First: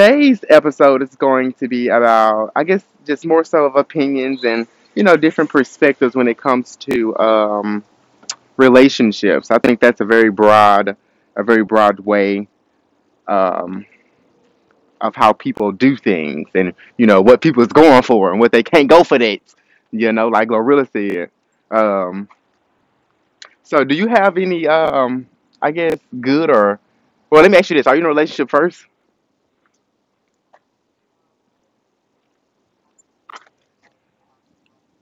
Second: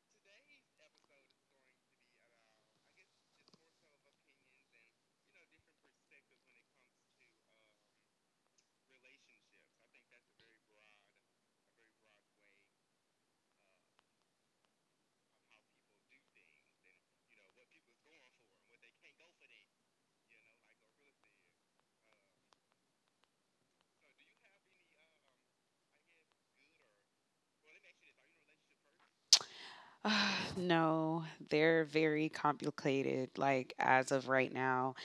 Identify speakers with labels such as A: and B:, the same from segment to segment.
A: Today's episode is going to be about, I guess, just more so of opinions and, you know, different perspectives when it comes to relationships. I think that's a very broad way, um, of how people do things, and you know what people is going for and what they can't go for. That, you know, like Glorilla said. um so do you have any, I guess, good or, well, let me ask you this: are you in a relationship first?
B: No, they're very complicated, like as of right now.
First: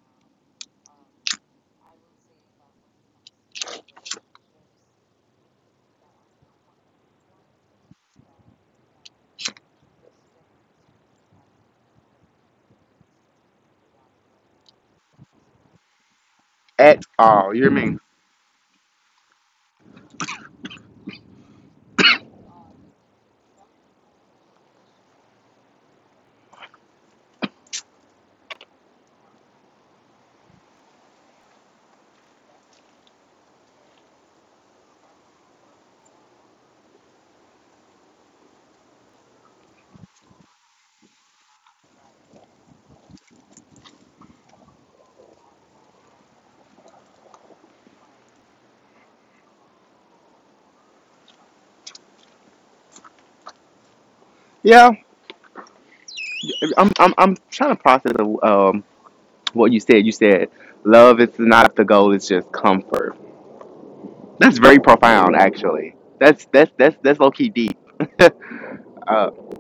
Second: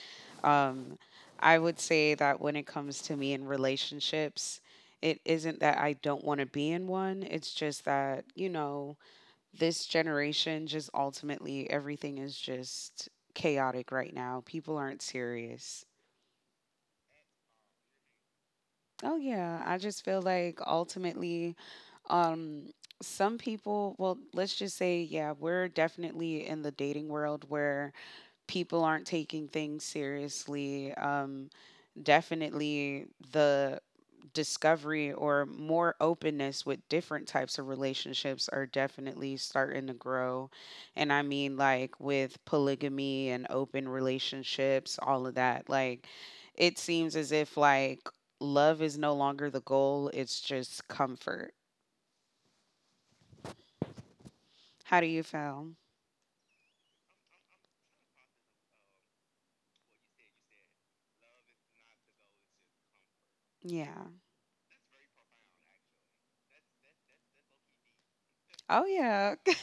B: Um, I would say that when it comes to me in relationships, it isn't that I don't want to be in one. It's just that, this generation, just ultimately, everything is just chaotic right now. People aren't serious.
A: At all, you hear me?
B: Oh yeah, I just feel like ultimately, um, some people, well, let's just say, yeah, we're definitely in the dating world where people aren't taking things seriously. Definitely the discovery or more openness with different types of relationships are definitely starting to grow. And I mean, like with polygamy and open relationships, all of that, like it seems as if like love is no longer the goal, it's just comfort.
A: Yeah.
B: How do you feel?
A: I'm trying to process, um what You said love is not the goal, it's just comfort.
B: Yeah.
A: That's very profound, actually. That's low key deep.
B: Oh,
A: uh,
B: yeah.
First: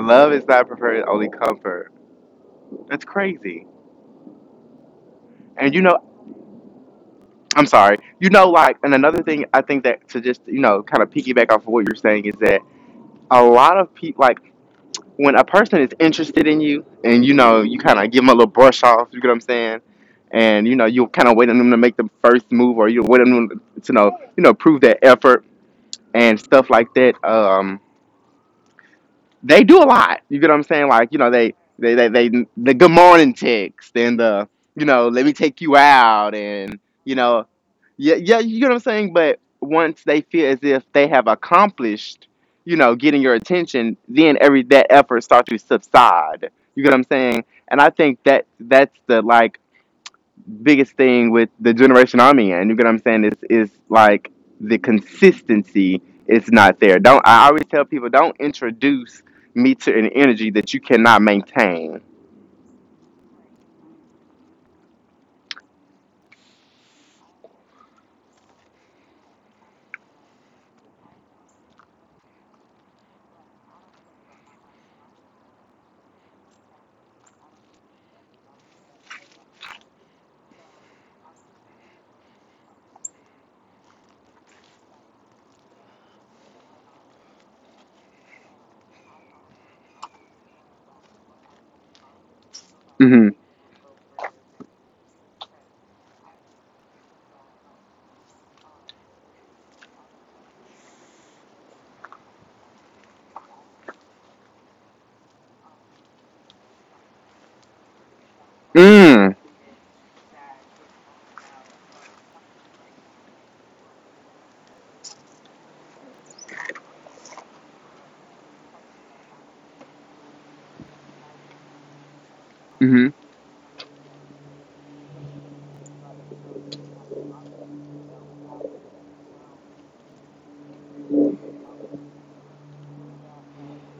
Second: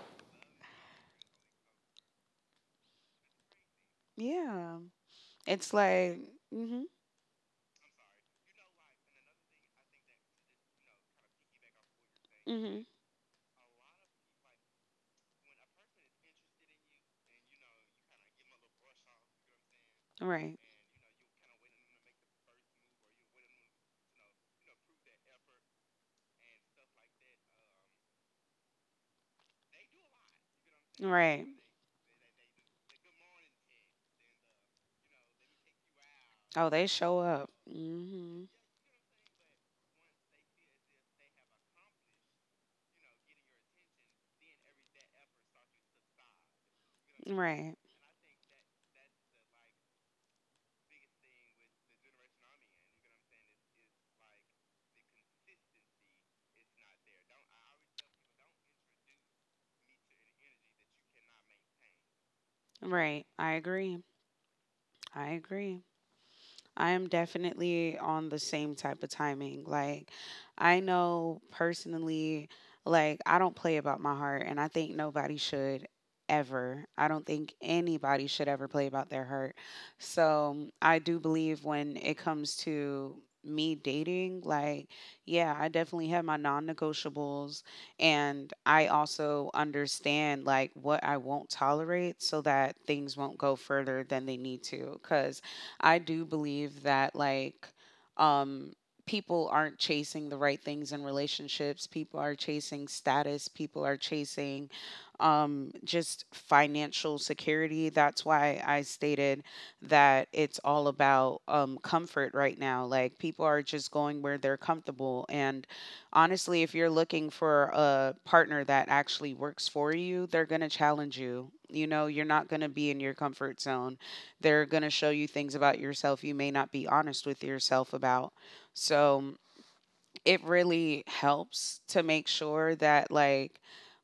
A: Love is not preferred, only comfort. That's crazy.
B: Yeah. It's
A: And, you know,
B: like, mm hmm,
A: I'm sorry. You know, like, and another thing I think that to just, you know, kind of piggyback off of what you're saying is that
B: mm
A: a lot of people, like, when a person is interested in you and, you know, you kind of give them a little brush off, you get what I'm saying?
B: hmm. Right,
A: And, you know, you'll kind of wait on them to make the first move or you wait on them to, you know, prove their effort and stuff like that. They do a lot. You get what I'm saying? Like, you know,
B: right.
A: they, the good morning text and the, you know, let me take you out
B: Oh,
A: and,
B: they show
A: you know,
B: up.
A: yeah, yeah,
B: Mm
A: you get what I'm saying? But once they feel as if they have accomplished, you know, getting your attention, then every that effort starts to subside. You get what I'm
B: hmm.
A: saying?
B: Right.
A: And I think that that's, the like biggest thing with the generation I'm in. You get what I'm saying? Is like the consistency is not there. Don't I always tell people don't introduce me to an energy that you cannot maintain.
B: Right. I agree. I agree. I am definitely on the same type of timing. Like, I know personally, like, I don't play about my heart, and I think nobody should ever. I don't think anybody should ever play about their heart. So, I do believe when it comes to me dating, like, yeah, I definitely have my non negotiables, and I also understand, like, what I won't tolerate so that things
A: Mm-hmm.
B: won't go further than they need to. Because I do believe that like um people aren't chasing the right things in relationships. People are chasing status, people are chasing just financial security. That's why I
A: Mm.
B: stated that it's all about comfort right now. Like people are just going where they're comfortable, and honestly, if you're looking for a partner that actually works for you, they're going to challenge you. You know, you're not going to be in your
A: Mm-hmm.
B: comfort zone. They're going to show you things about yourself you may not be honest with yourself about. So it really helps to make sure that, like,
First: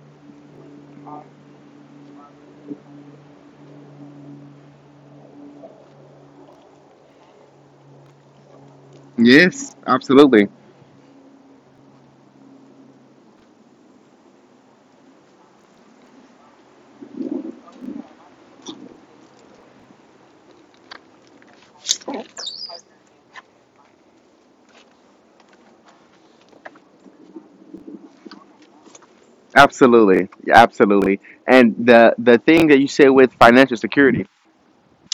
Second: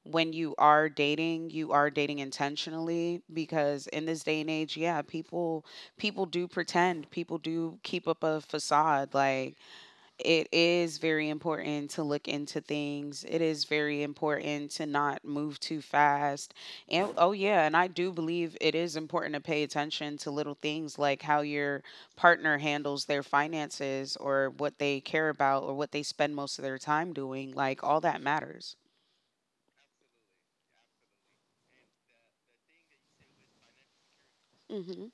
B: when you are dating intentionally, because in this day and age, yeah, people do pretend, people do keep up a facade. Like
A: Yes,
B: it
A: absolutely.
B: is very important to look into things. It is very important to not move too fast. And oh, yeah, and I do believe it is important to pay attention to little things like how your partner handles their finances or what they care about or what they spend most of their time doing. Like, all that matters.
A: Absolutely. Yeah, absolutely. And the thing that you said with financial security,
B: Hmm.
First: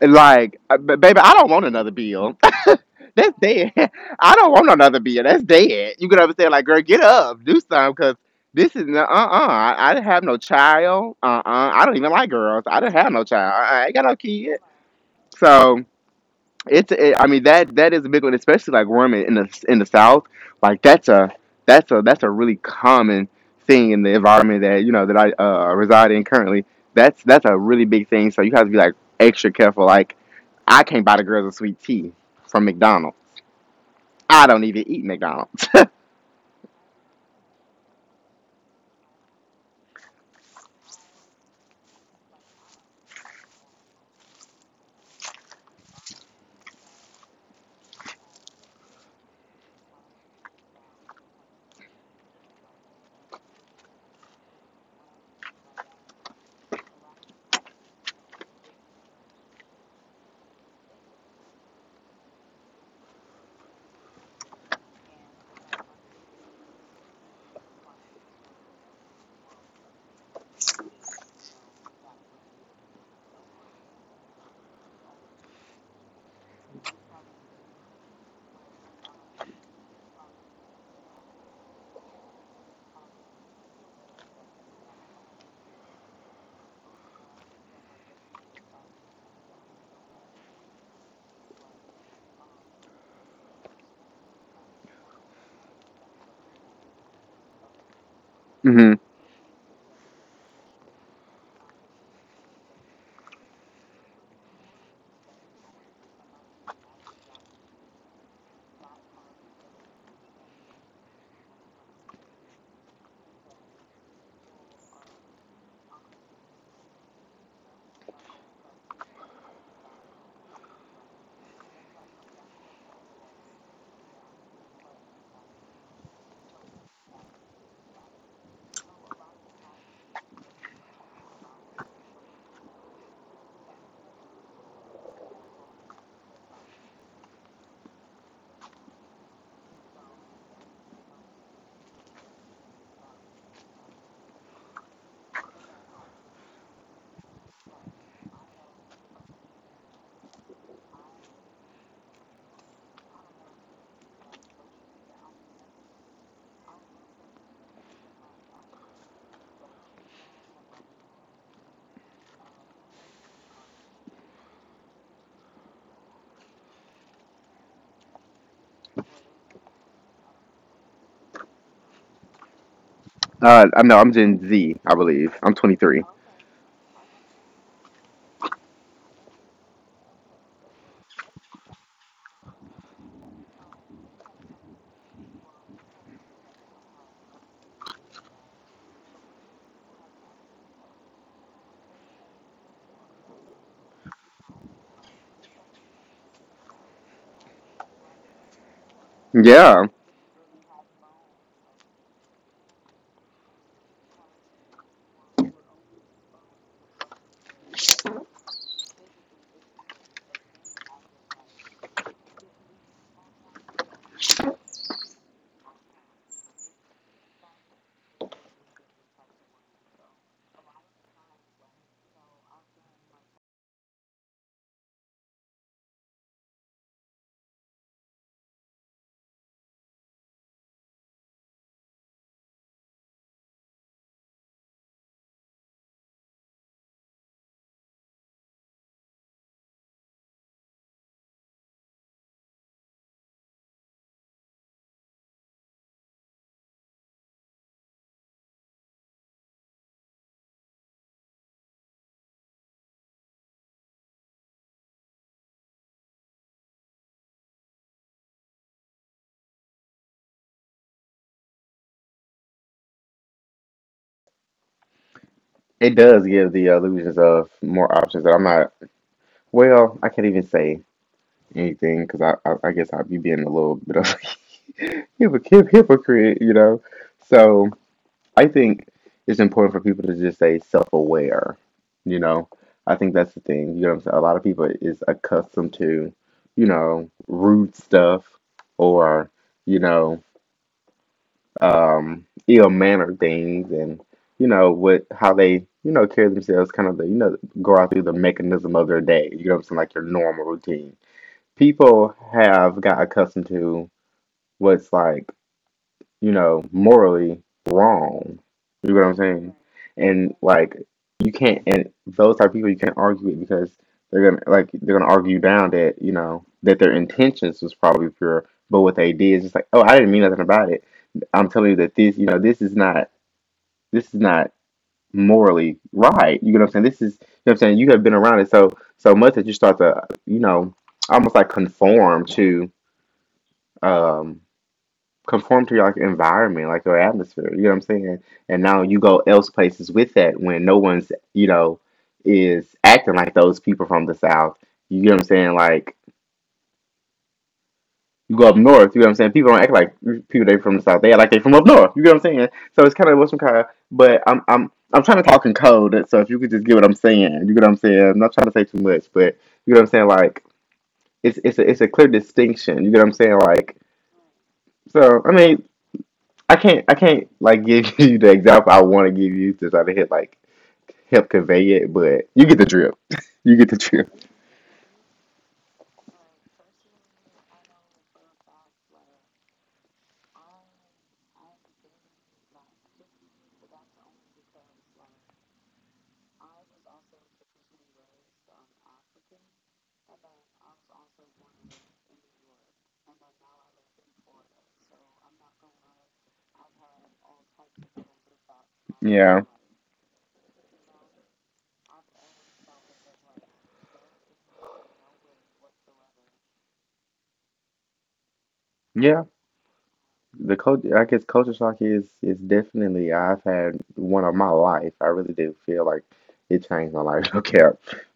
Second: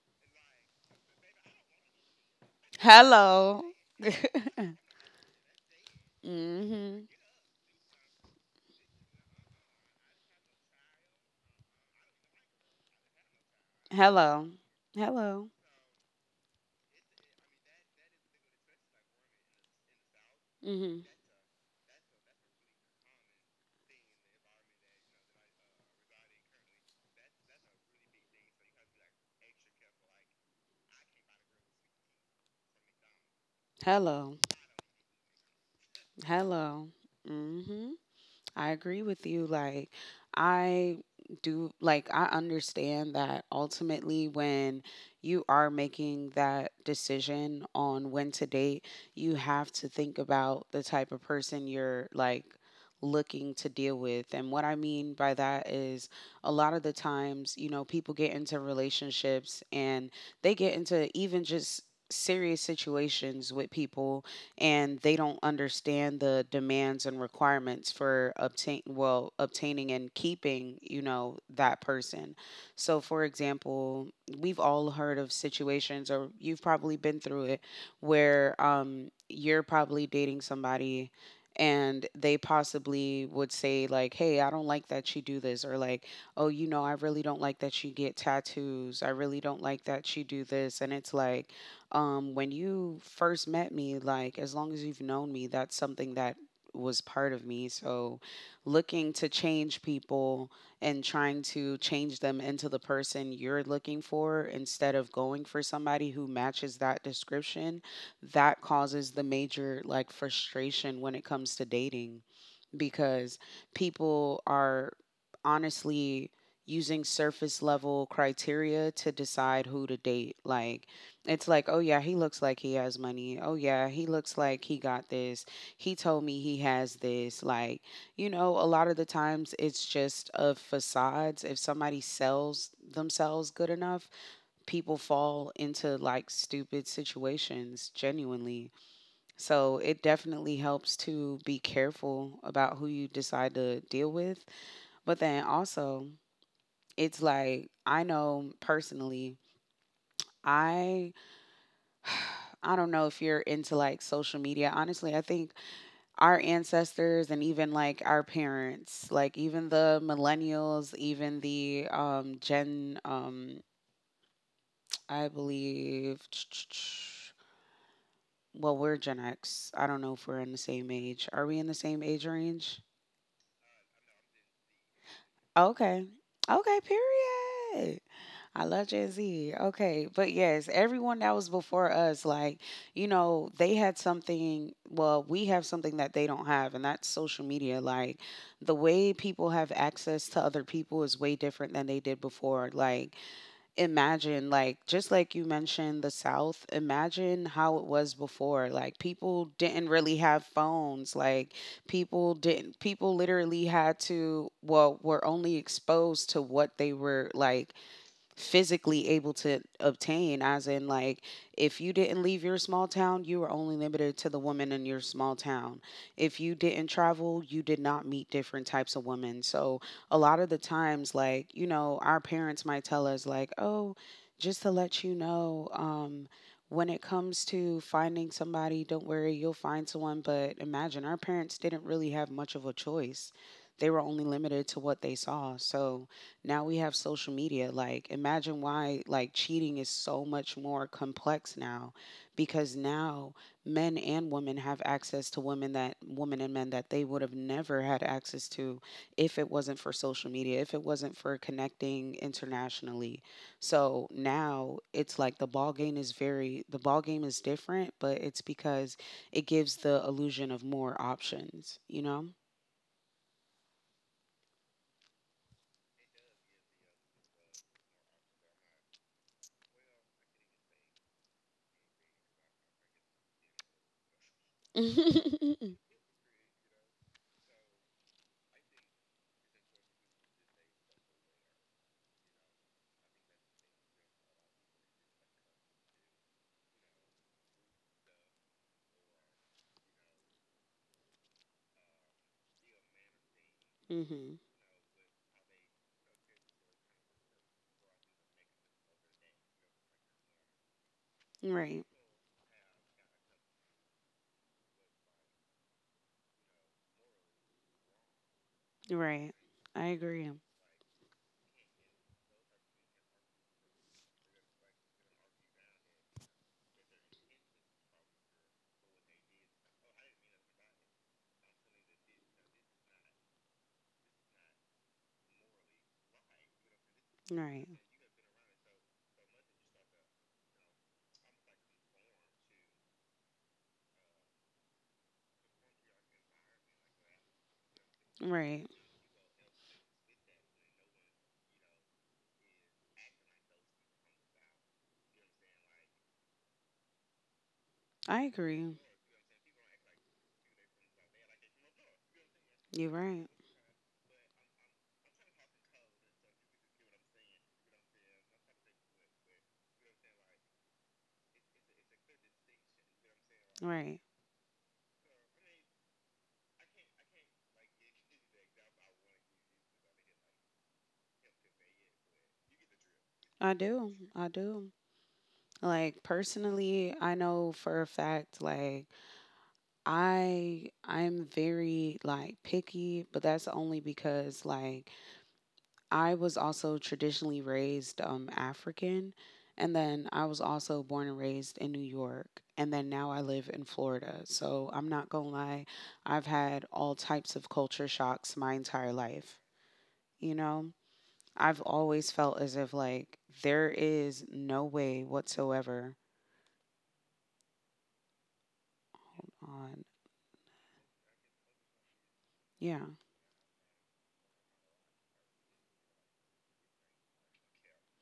A: like, baby, I don't want another bill. That's
B: Hello.
A: dead. I don't want another bill. That's dead. You could understand, like, girl, get
B: Hmm.
A: up, do something, because this is uh. I didn't have no child. I don't even like girls. I didn't have no child. I ain't got no
B: Hello.
A: kid.
B: Hello.
A: So, it's, I mean, that is a big one, especially like worm, in the south. Like,
B: Hmm.
A: that's a really common thing in the environment that, you know, that I, reside in currently. That's a really big thing, so you have to be like extra careful. Like, I can't buy the girls a sweet tea from McDonald's.
B: Hello.
A: I don't even eat McDonald's.
B: Hello. Hmm. I agree with you. Like, I I understand that ultimately when you are making that decision on when to date, you have to think about the type of person you're like looking to deal with. And what I mean by that is a lot of the times, you know, people get into relationships, and they get into even just serious situations with people, and they don't understand the demands and requirements for obtaining and keeping that person. So for example, we've all heard of situations, or you've probably been through it where you're probably dating somebody, and they possibly would say like, hey, I don't like that you do this, or like, oh, you know, I really don't like that you get tattoos, I really don't like that you do this. And it's like, when you first met me, like as long as you've known me, that's something that was part of me. So
A: hmm
B: looking to change people and trying to change them into the person you're looking for instead of going for somebody who matches that description, that causes the major like frustration when it comes to dating, because people are honestly using surface level criteria to decide who to date. Like, it's like, oh, yeah, he looks like he has money. Oh, yeah, he looks like he got this. He told me he has this. Like, you know, a lot of the times it's just of facades. If somebody sells themselves good enough, people fall into like stupid situations genuinely. So it definitely helps to be careful about who you decide to deal with. But then also, it's like I know personally, I I don't know if you're into like social media. Honestly, I think our ancestors and even like our parents, like even the millennials, even the Gen I believe well, we're Gen X. I don't know if we're in the same age. Are we in the same age range?
A: I'm, no, I'm Gen Z, I believe. I'm 23.
B: Okay. Okay, period. I love Gen Z. Okay. But yes, everyone that was before us, like, you know, they had something, well, we have something that they don't have, and that's social media. Like, the way people have access to other people is way different than they did before. Like, imagine like just like you mentioned the south, imagine how it was before, like people
A: Yeah,
B: didn't really have phones, like people didn't, people literally had to, well, were only exposed to what they were like physically able to obtain, as in like if you didn't leave your small town, you were only limited to the woman in your small town. If you didn't travel, you did not meet different types of women. So a lot of the times, like, you know, our parents might tell us like, oh, just to let you know, when it comes to finding somebody, don't worry, you'll find someone, but imagine our parents didn't really have much of a choice. They were only limited to what they saw. So now we have social media. Like, imagine why like cheating is so much more complex now, because now men and women have access to women, that women and men that they would have never had access to if it wasn't for social media, if it wasn't for connecting internationally. So now it's like the ball game is different, but it's because it gives the illusion of more options, you know?
A: it does give the illusions of more options that I'm not, well, I can't even say anything because I guess I'd be being a little bit of a hypocrite, you know. So I think it's important for people to just say self-aware, you know. I think that's the thing. You know what I'm saying? A lot of people is accustomed to, you know, rude stuff or, you know, ill-mannered things and, you
B: Hmm.
A: know, what how they, you know, carry themselves, kind of the, you know, go out through the mechanism of their day. You know what I'm saying? Like, your normal routine,
B: Right.
A: people have got accustomed to what's like, you know, morally wrong. You know what I'm
B: Right.
A: saying?
B: I
A: And
B: agree.
A: like, you can't, and those type of people you can't argue with because they're gonna, like, they're gonna argue down that, you know, that their intentions was probably pure, but what they did is just like, oh, I didn't mean nothing about it. I'm telling you that this, you know, this is not, this is not morally right. You know what I'm saying? This is, you know what I'm
B: Right.
A: saying, you have been around it so so much that you start to, you know, almost like conform to, um your, like, environment, like your atmosphere. You know what I'm saying? And
B: Right.
A: now you go else places with that, when no one's, you know, is acting like those people from the South. You know what I'm saying? Like,
B: I
A: you go up
B: agree.
A: north, you know what I'm saying? People don't act like people they from the South. They act like they from up north. You know what I'm saying? So it's
B: You're
A: kinda what's some
B: right.
A: kind of, but I'm trying to talk in code, so if you could just get what I'm saying, you get what I'm saying. I'm not trying to say too much, but you know what I'm saying. Like, it's a clear distinction. You get what I'm saying. Like,
B: Right.
A: so, I mean, I can't like, give you the example I want to give you to try to hit, like, help convey it, but you get the drift. You
B: I
A: get the
B: do.
A: drift.
B: I do. Like personally, I know for a fact like I'm very like picky, but that's only because like I was also traditionally raised African, and then I was also born and raised in New York, and then now I live in Florida. So I'm not going to lie, I've had all types of culture shocks my entire
A: Yeah.
B: life. You know, I've always felt as if like there is no way whatsoever
A: Yeah.
B: on.
A: The cult I guess, culture shock is
B: Yeah.
A: definitely, I've had one of my life. I really did feel like it changed my life. Okay.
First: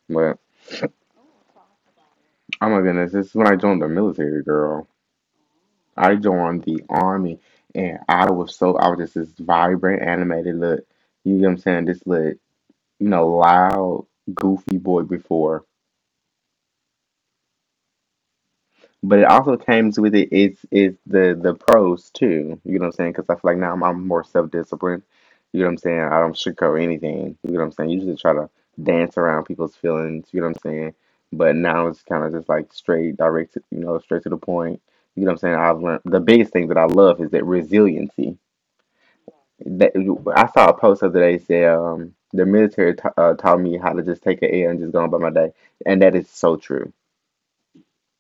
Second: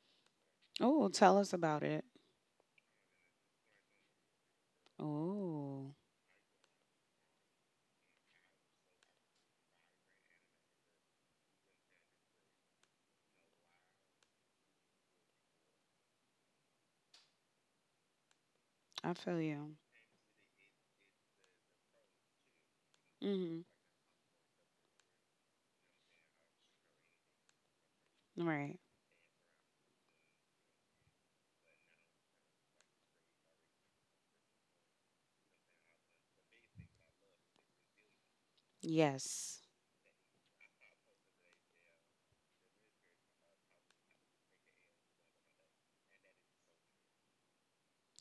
A: But
B: Oh, tell us about it.
A: oh my goodness, this is when I joined the military, girl.
B: Oh,
A: I joined the army, and I was just this vibrant, animated look. You know what I'm saying? This look, you know, loud, goofy boy before.
B: I
A: But it
B: feel
A: also
B: you.
A: comes with it is the pros too. You know what I'm saying? Because I feel like
B: Mhm.
A: now I'm more self disciplined. You know what I'm saying? I don't sugarcoat anything. You know what I'm saying? Usually try to
B: Right.
A: dance around people's feelings. You know what I'm saying? But now it's kind of just like straight, direct. You know, straight to the point. You know what I'm saying? I've learned the biggest thing that I love is that resiliency.
B: Yes.
A: That I saw a post the other day say, the military taught me how to just take an L and just go on by my day, and that is so true.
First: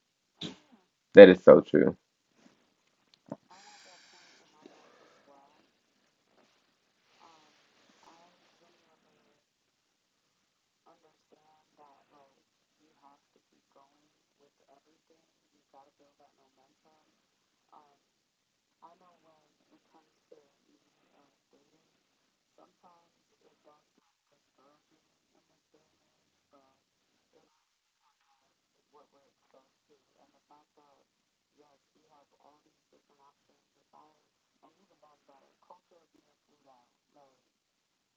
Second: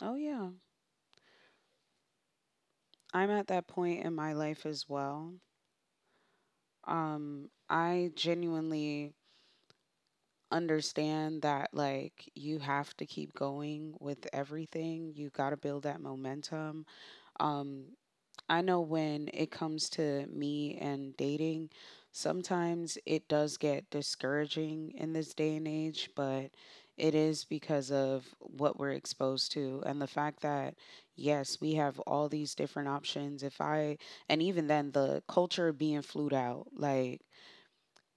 B: Oh yeah.
A: That is so true.
B: I'm at that point in my life as well. I genuinely understand that like you have to keep going with everything. You got to build that momentum. Um I know when it comes to me and dating, sometimes it does get discouraging in this day and age, but it is because of what we're exposed to and the fact that, yes, we have all these different options. If I, and even then, the culture being flued out, like,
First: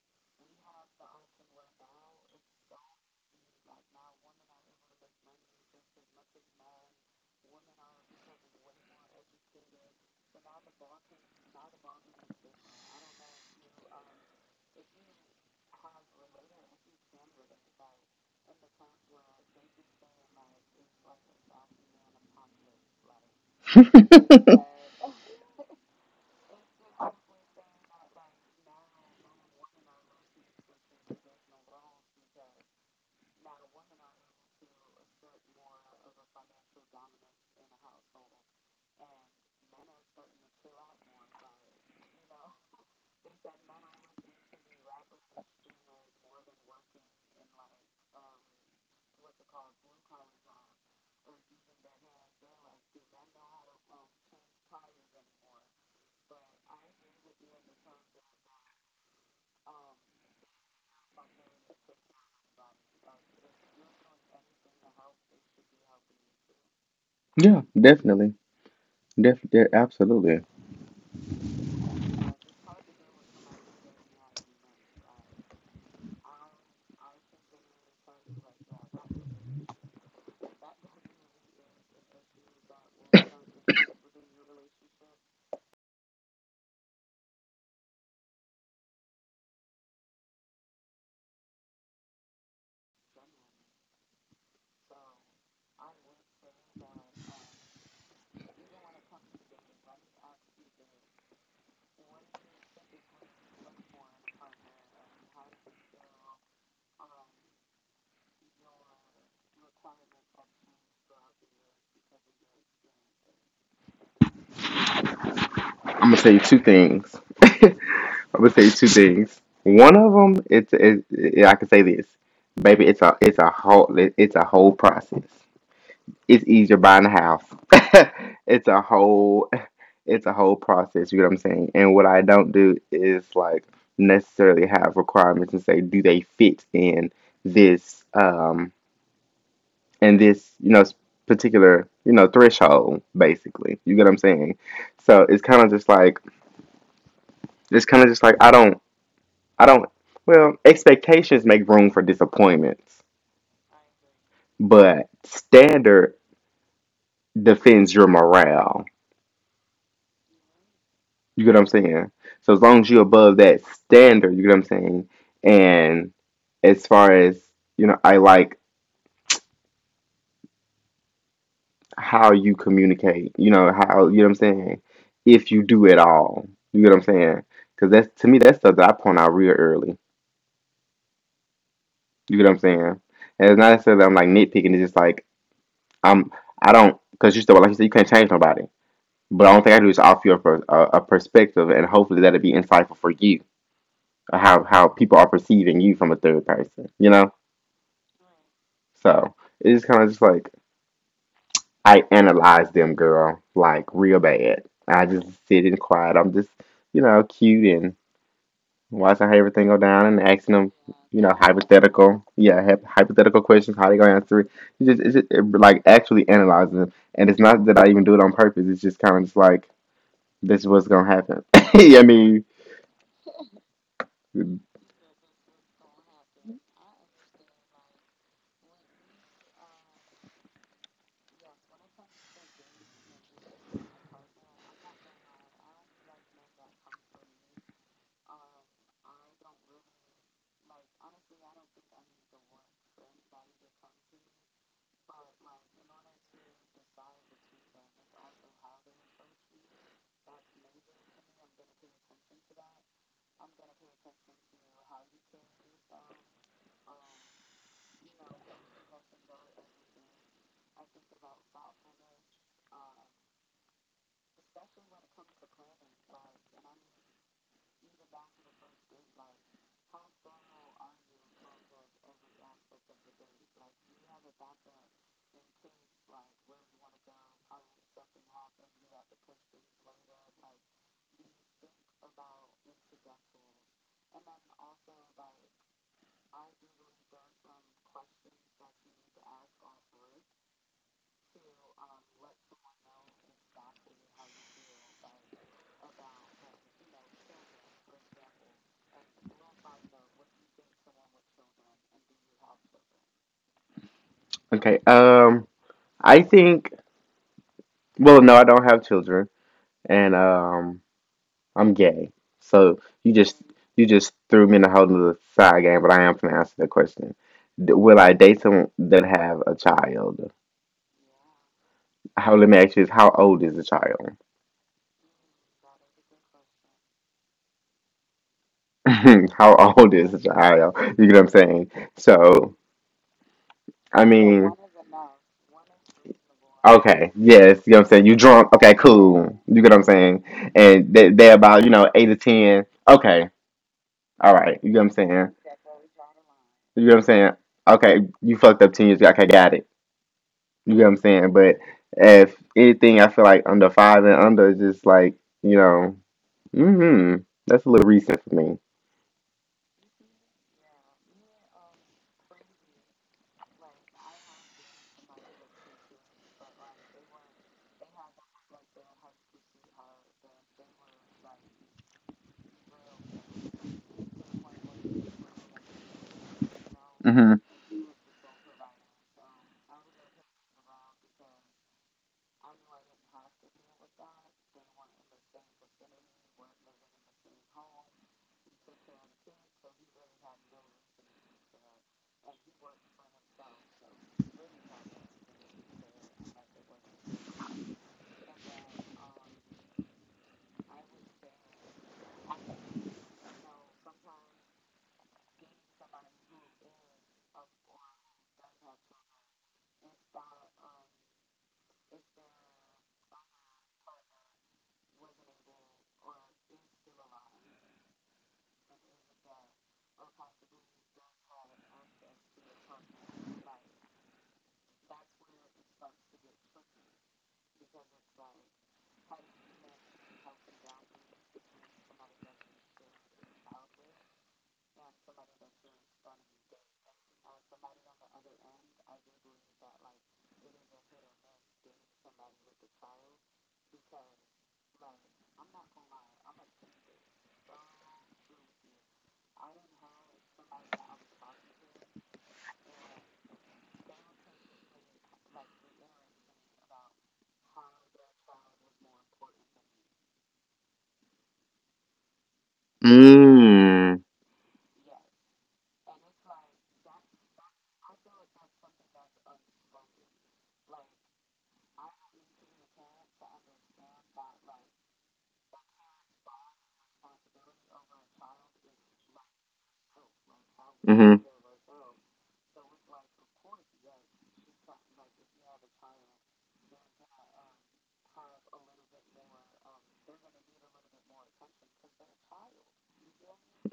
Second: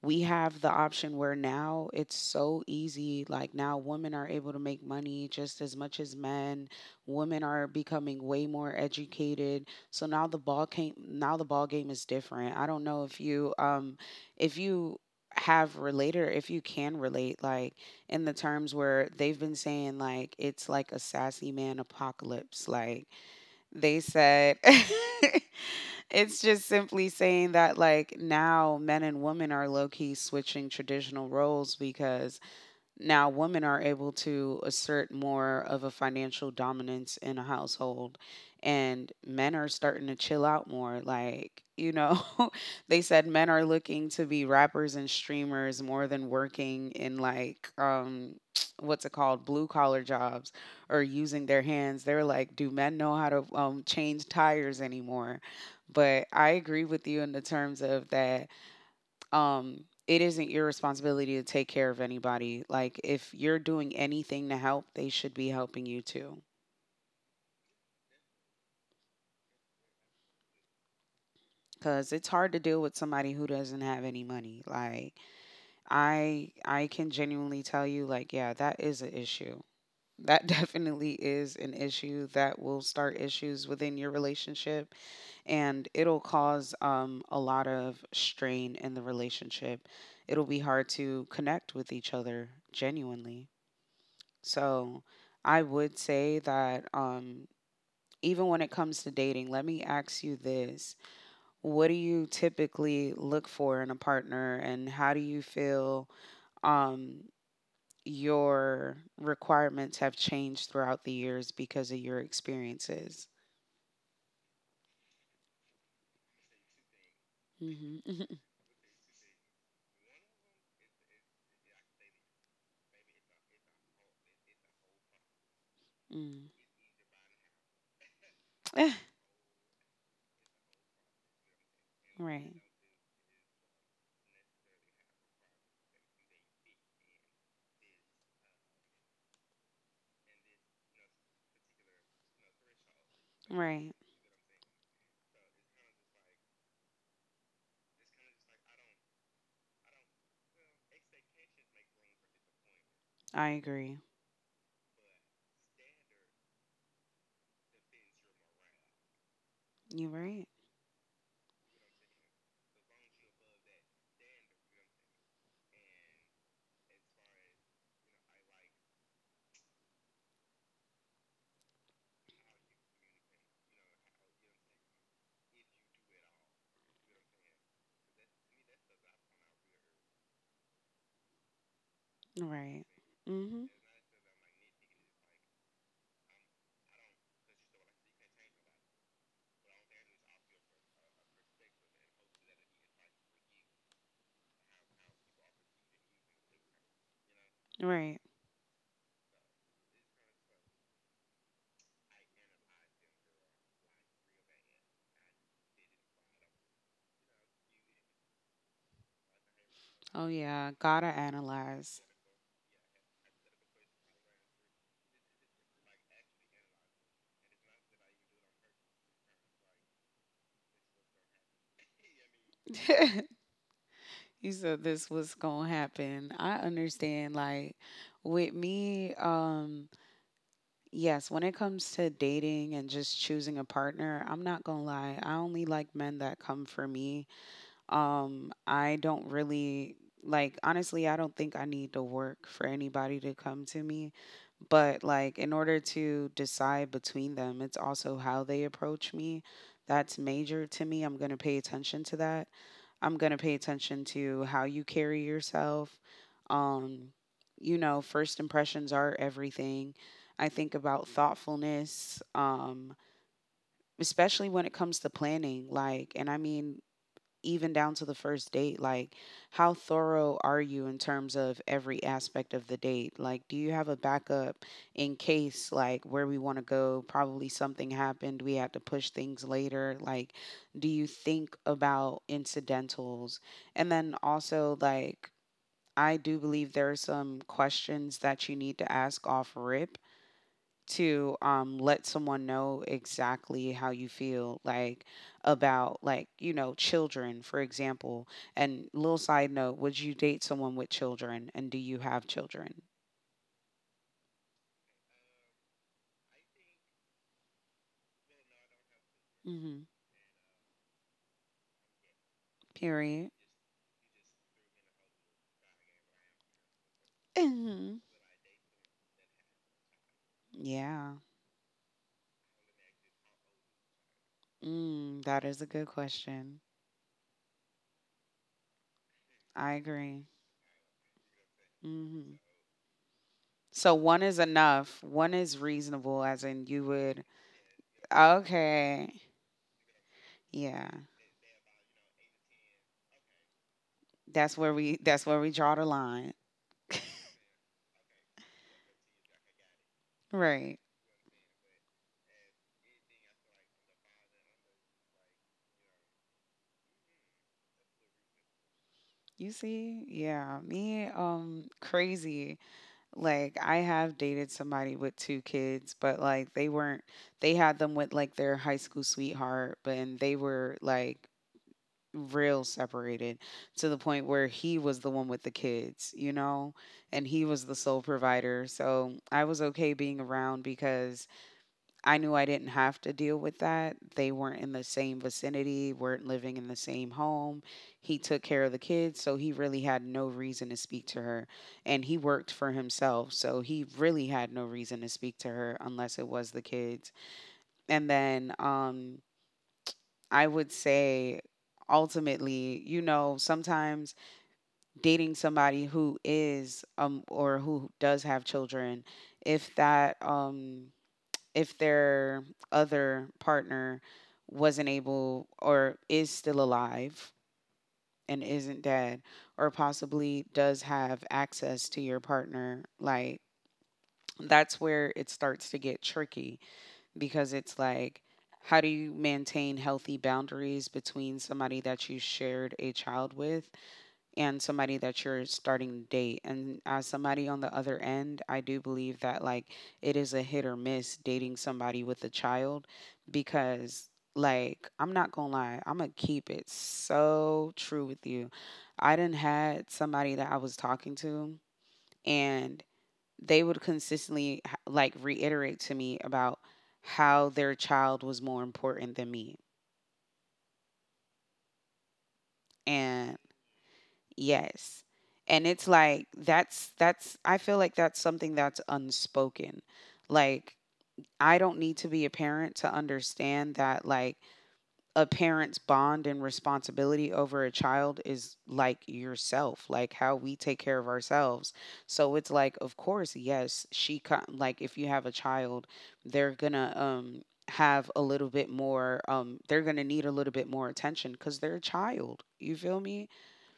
B: we have the option where now it's so easy. Like now, women are able to make money just as much as men. Women are becoming way more educated. So now the ball came. Now the ball game is different. I don't know if you have related, or if you can relate, like in the terms where they've been saying like it's like a sassy man apocalypse. Like they said it's just simply saying that like now men and women are low key switching traditional roles because now, women are able to assert more of a financial dominance in a household, and men are starting to chill out more. Like, you know, they said men are looking to be rappers and streamers more than working in, like, what's it called, blue collar jobs or using their hands. They're like, do men know how to change tires anymore? But I agree with you in the terms of that um it isn't your responsibility to take care of anybody, like if you're doing anything to help, they should be helping you too,
A: Yeah, definitely. Def, def, absolutely.
B: because it's hard to deal with somebody who doesn't have any money. Like, I can genuinely tell you, like, yeah, that is an issue that definitely is an issue that will start issues within your relationship, and it'll cause a lot of strain in the relationship. It'll be hard to connect with each other genuinely. So I would say that even when it comes to dating, let me ask you this. What do you typically look for in a partner, and how do you feel um, your requirements have changed throughout the years because of your experiences?
A: I'm gonna say two things. I'm
B: Hmm.
A: gonna say two things. One of them, I can say this, baby. It's a whole process. It's
B: Mm.
A: easier buying a house. it's a
B: Eh,
A: whole, it's a whole process. You know what I'm saying? And what I
B: right,
A: don't do is like necessarily have requirements and say, do they fit this, um, in this, you know, particular, you know, threshold. Basically,
B: right.
A: you get what I'm saying? So it's kind of just like, It's kind of just like I don't, I don't. Well, expectations make room for disappointments,
B: I agree.
A: but standard defends your morale.
B: You're right.
A: You get what I'm saying? So as long as you're above that standard, you get what I'm saying. And as far as, you know, I like how you communicate. You know how, you know what I'm saying. If you do it all, you get what I'm saying. Because that's, to me, that's stuff that I point out real early. You get what I'm saying?
B: Right.
A: And it's
B: Hmm.
A: not necessarily I'm, like, nitpicking. It's just like, I'm I don't because you still like you said, you can't change nobody. But all I don't think I do is offer you a perspective, and hopefully that'll be insightful for you how people are perceiving you from a third person. You know,
B: Right.
A: so it's kind of just like I analyze them, girl, like real bad. I just sit in quiet. I'm just, you know, cute and watching how everything go down and
B: Oh,
A: asking
B: yeah.
A: them,
B: Gotta
A: you know,
B: analyze.
A: hypothetical, yeah, hypothetical questions, how they gonna answer it. It's just, like, actually analyzing them, and it's not that I even do it on purpose. It's just kind of just like, this was gonna happen. I mean,
B: You said this was gonna happen. I understand. Like with me, yes, when it comes to dating and just choosing a partner, I'm not gonna lie. I only like men that come for me. I don't really like, honestly, I don't think I need to work for anybody to come to me. But like, in order to decide between them, it's also how they approach me. That's major to me. I'm going to pay attention to that. I'm going to pay attention to how you carry yourself. Um, you know, first impressions are everything. I think about thoughtfulness, especially when it comes to planning. Like, and I mean, even down to the first date, like how thorough are you in terms of every aspect of the date? Like, do you have a backup in case, like, where we want to go? Probably something happened. We had to push things later. Like, do you think about incidentals? And then also, like, I do believe there are some questions that you need to ask off rip to let someone know exactly how you feel, like about, like, you know, children, for example. And little side note, would you date someone with children, and do you have children?
A: okay. I think. Well, no, I don't have children,
B: Mm-hmm.
A: and, I'm gay. So you
B: Period.
A: just, you just threw me in a whole nother side game, but I am gonna answer the question.
B: Mm-hmm.
A: Will I date someone that have a child?
B: Yeah.
A: How, let me ask you this: how old is the child?
B: Mm, that is a good question.
A: How
B: I
A: old is the
B: agree.
A: child? You get what I'm saying?
B: Mm-hmm.
A: So,
B: So
A: I
B: one is
A: mean,
B: enough, one is reasonable, as in you
A: okay,
B: would.
A: yes, you know what I'm saying. You drunk? Okay,
B: Okay.
A: cool. You get what I'm saying?
B: Yeah,
A: And they about, you know, 8 to 10. Okay, all
B: that's
A: right.
B: where
A: You get what I'm
B: we, that's
A: saying?
B: where we draw the line.
A: You get what I'm saying? Okay, you fucked up 10 years ago. Okay, got it.
B: Right.
A: You get what I'm saying? But if anything, I feel like under five and under is just like you know, hmm that's a little recent for me.
B: You see, yeah, me, crazy. Like, I have dated somebody with two kids, but like they weren't, they had them with like their high school sweetheart, but and they were like real separated, to the point where he was the one with the kids, you know, and
A: Mm-hmm.
B: he was the sole provider. So I was okay being around because I knew I didn't have to deal with that. They weren't in the same vicinity, weren't living in the same home. He took care of the kids, so he really had no reason to speak to her. And he worked for himself, so he really had no reason to speak to her unless it was the kids. And then I would say, ultimately, you know, sometimes dating somebody who is or who does have children, if that if their other partner wasn't able or is still alive and isn't dead, or possibly does have access to your partner, like that's where it starts to get tricky, because it's like, how do you maintain healthy boundaries between somebody that you shared a child with and somebody that you're starting to date? And as somebody on the other end, I do believe that, like, it is a hit or miss dating somebody with a child, because like, I'm not gonna lie, I'm gonna keep it so true with you. I didn't had somebody that I was talking to, and they would consistently like reiterate to me about how their child was more important than me. And
A: Mm.
B: yes. And it's like that's, I feel like that's something that's unspoken. Like, I don't need to be a parent to understand that, like, a parent's bond and responsibility over a child is like yourself, like how we take care of
A: Mm-hmm.
B: ourselves. So it's like, of course, yes, she like if you have a child, they're going to have a little bit more, they're going to need a little bit more attention, cuz they're a child. You feel me?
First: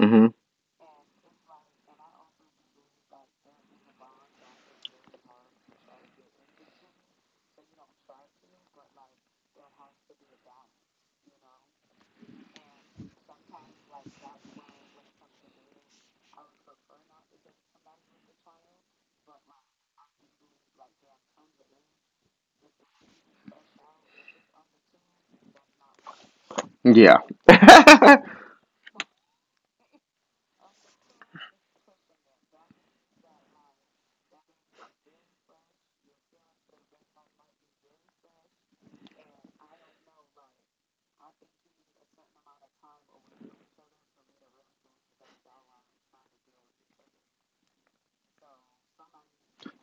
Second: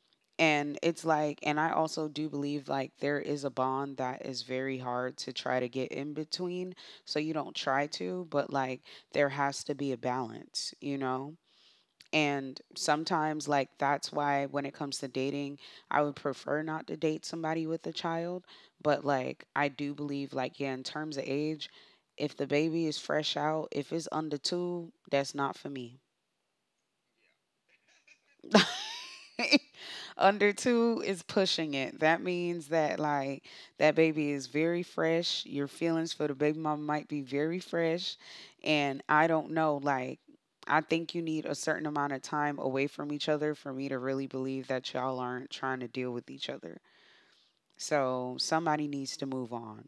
A: Mm-hmm.
B: And it's like, and I also do believe like there is a bond that is very hard to try to get in between. So you don't try to, but like there has to be a balance, you know? And sometimes, like, that's why when it comes to dating, I would prefer not to date somebody with a child. But like, I do believe, like, yeah, in terms of age, if the baby is fresh out, if it's under two, that's not for me.
A: Yeah.
B: Under two is pushing it. That means that like that baby is very fresh. Your feelings for the baby mama might be very fresh. And I don't know, like I think you need a certain amount of time away from each other for me to really believe that y'all aren't trying to deal with each other. So somebody needs to move on.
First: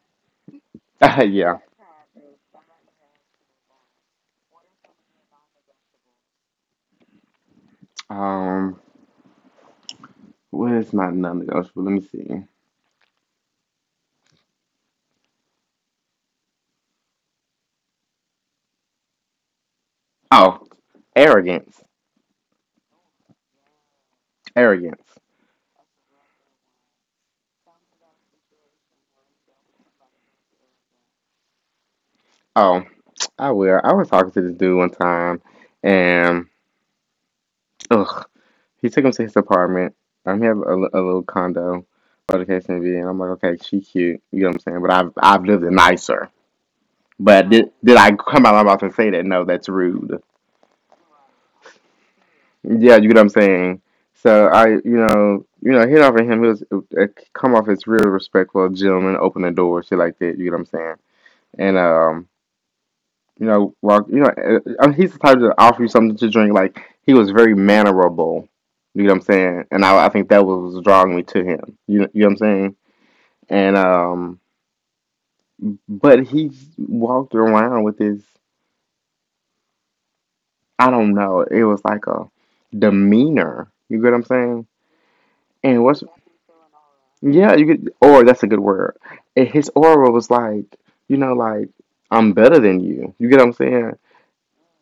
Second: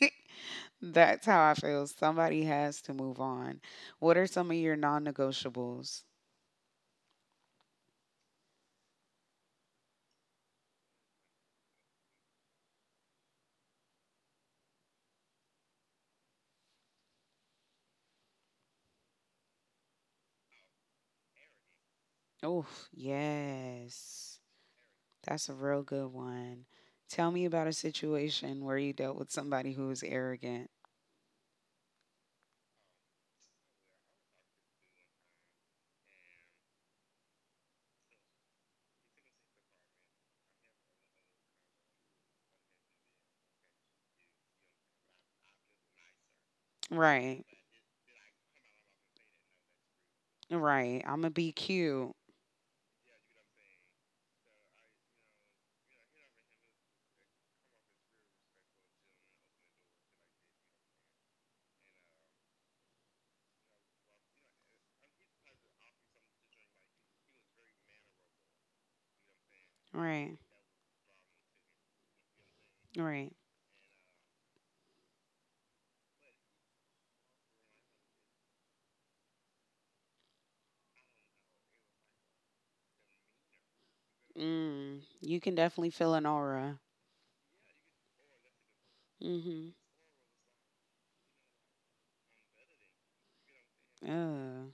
B: That's how I
A: Yeah.
B: feel. Somebody has to move on. What are some of your non negotiables?
A: Um. What is my non-negotiable? Let me see. Oh, arrogance.
B: Oh, yes.
A: Arrogance.
B: That's a real good one. Tell me about a situation where you dealt with somebody who was arrogant.
A: Oh, I will. I was talking to this dude one time, and ugh, he took him to his apartment. He have a little condo, whatever the case may be. And I'm like, okay, she cute. You know what I'm saying? But I've lived it nicer.
B: Right,
A: But did I come out of my mouth and say that? No, that's rude.
B: right. I'm gonna be cute.
A: Yeah, you know what I'm saying. So I, hit off him. He was It come off as real respectful, gentleman, open the door, shit like that. You know what I'm saying? And well, he's the type to offer you something to drink. Like he was very mannerable. You know what I'm saying? And I think
B: Right,
A: that was drawing me to him. You know what I'm saying?
B: right.
A: And but he walked around with his, I don't know, it was like a demeanor. You get what I'm saying?
B: Mm, you can
A: And
B: definitely
A: what's
B: feel an aura.
A: yeah, you could, or that's a good word.
B: Mm,
A: And his
B: mhm.
A: aura was like, like I'm better than you. You get what I'm saying?
B: Oh,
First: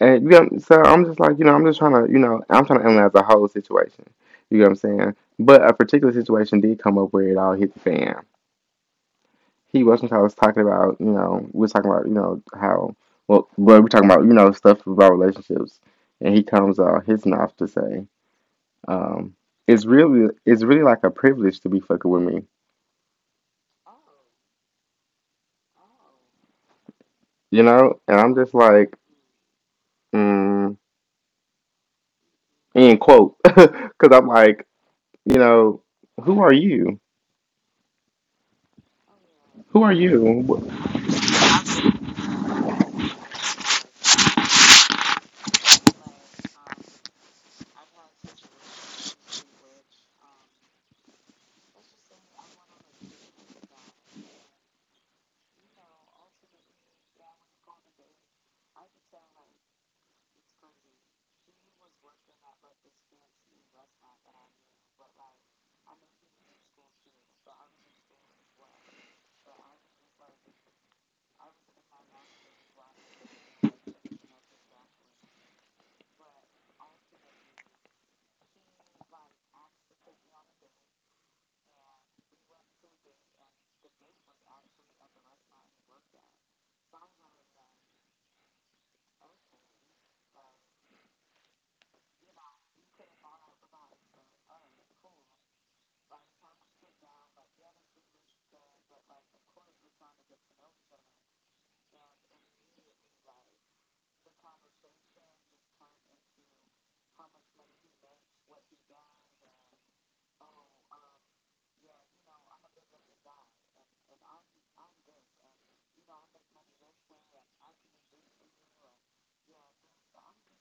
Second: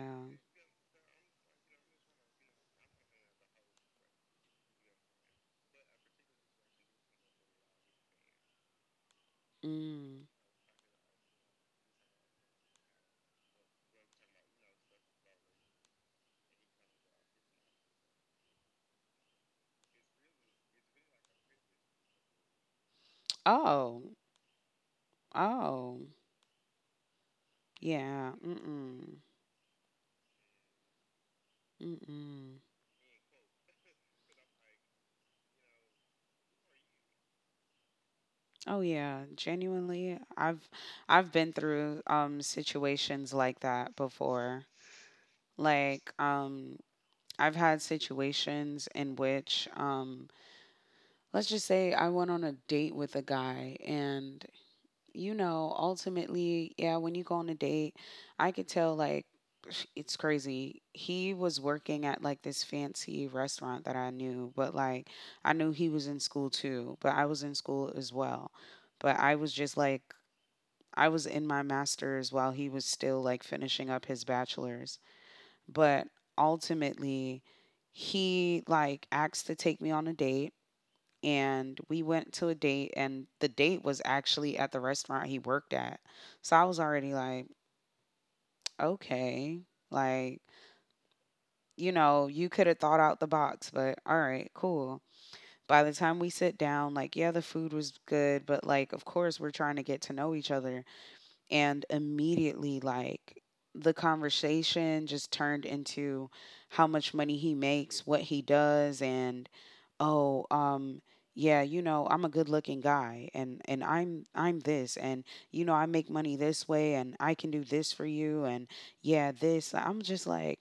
A: And so I'm just like, I'm just trying to, I'm trying to analyze the whole situation. You know what I'm saying? But a particular situation did come up where it all hit the fan. He was I
B: Mm.
A: was talking about, we was talking about, how well we're talking about, stuff about relationships. And he comes out his mouth to say, um, it's really like a privilege to be fucking with me.
B: Oh, oh,
A: You know? And
B: yeah.
A: I'm just like,
B: Mm.
A: mm,
B: Mm.
A: end quote. 'Cause I'm like, you know, who are you?
B: Oh, yeah.
A: Who are
B: Genuinely,
A: you?
B: I've been through situations like that before. Like, I've had situations in which, let's just say I went on a date with a guy, and you know, ultimately, yeah, when you go on a date, I could tell like it's crazy. He was working at like this fancy restaurant that I knew, but like I knew he was in school too, but I was in school as well. But I was just like, I was in my master's while he was still like finishing up his bachelor's, but ultimately he like asked to take me on a date, and we went to a date, and the date was actually at the restaurant he worked at. So I was already like, okay, like, you know, you could have thought out the box, but all right, cool. By the time we sit down, like yeah, the food was good, but like of course we're trying to get to know each other. And immediately, like the conversation just turned into how much money he makes, what he does, and oh, yeah, you know, I'm a good-looking guy, and I'm, this, and you know, I make money this way, and I can do this for you, and yeah, this, I'm just like,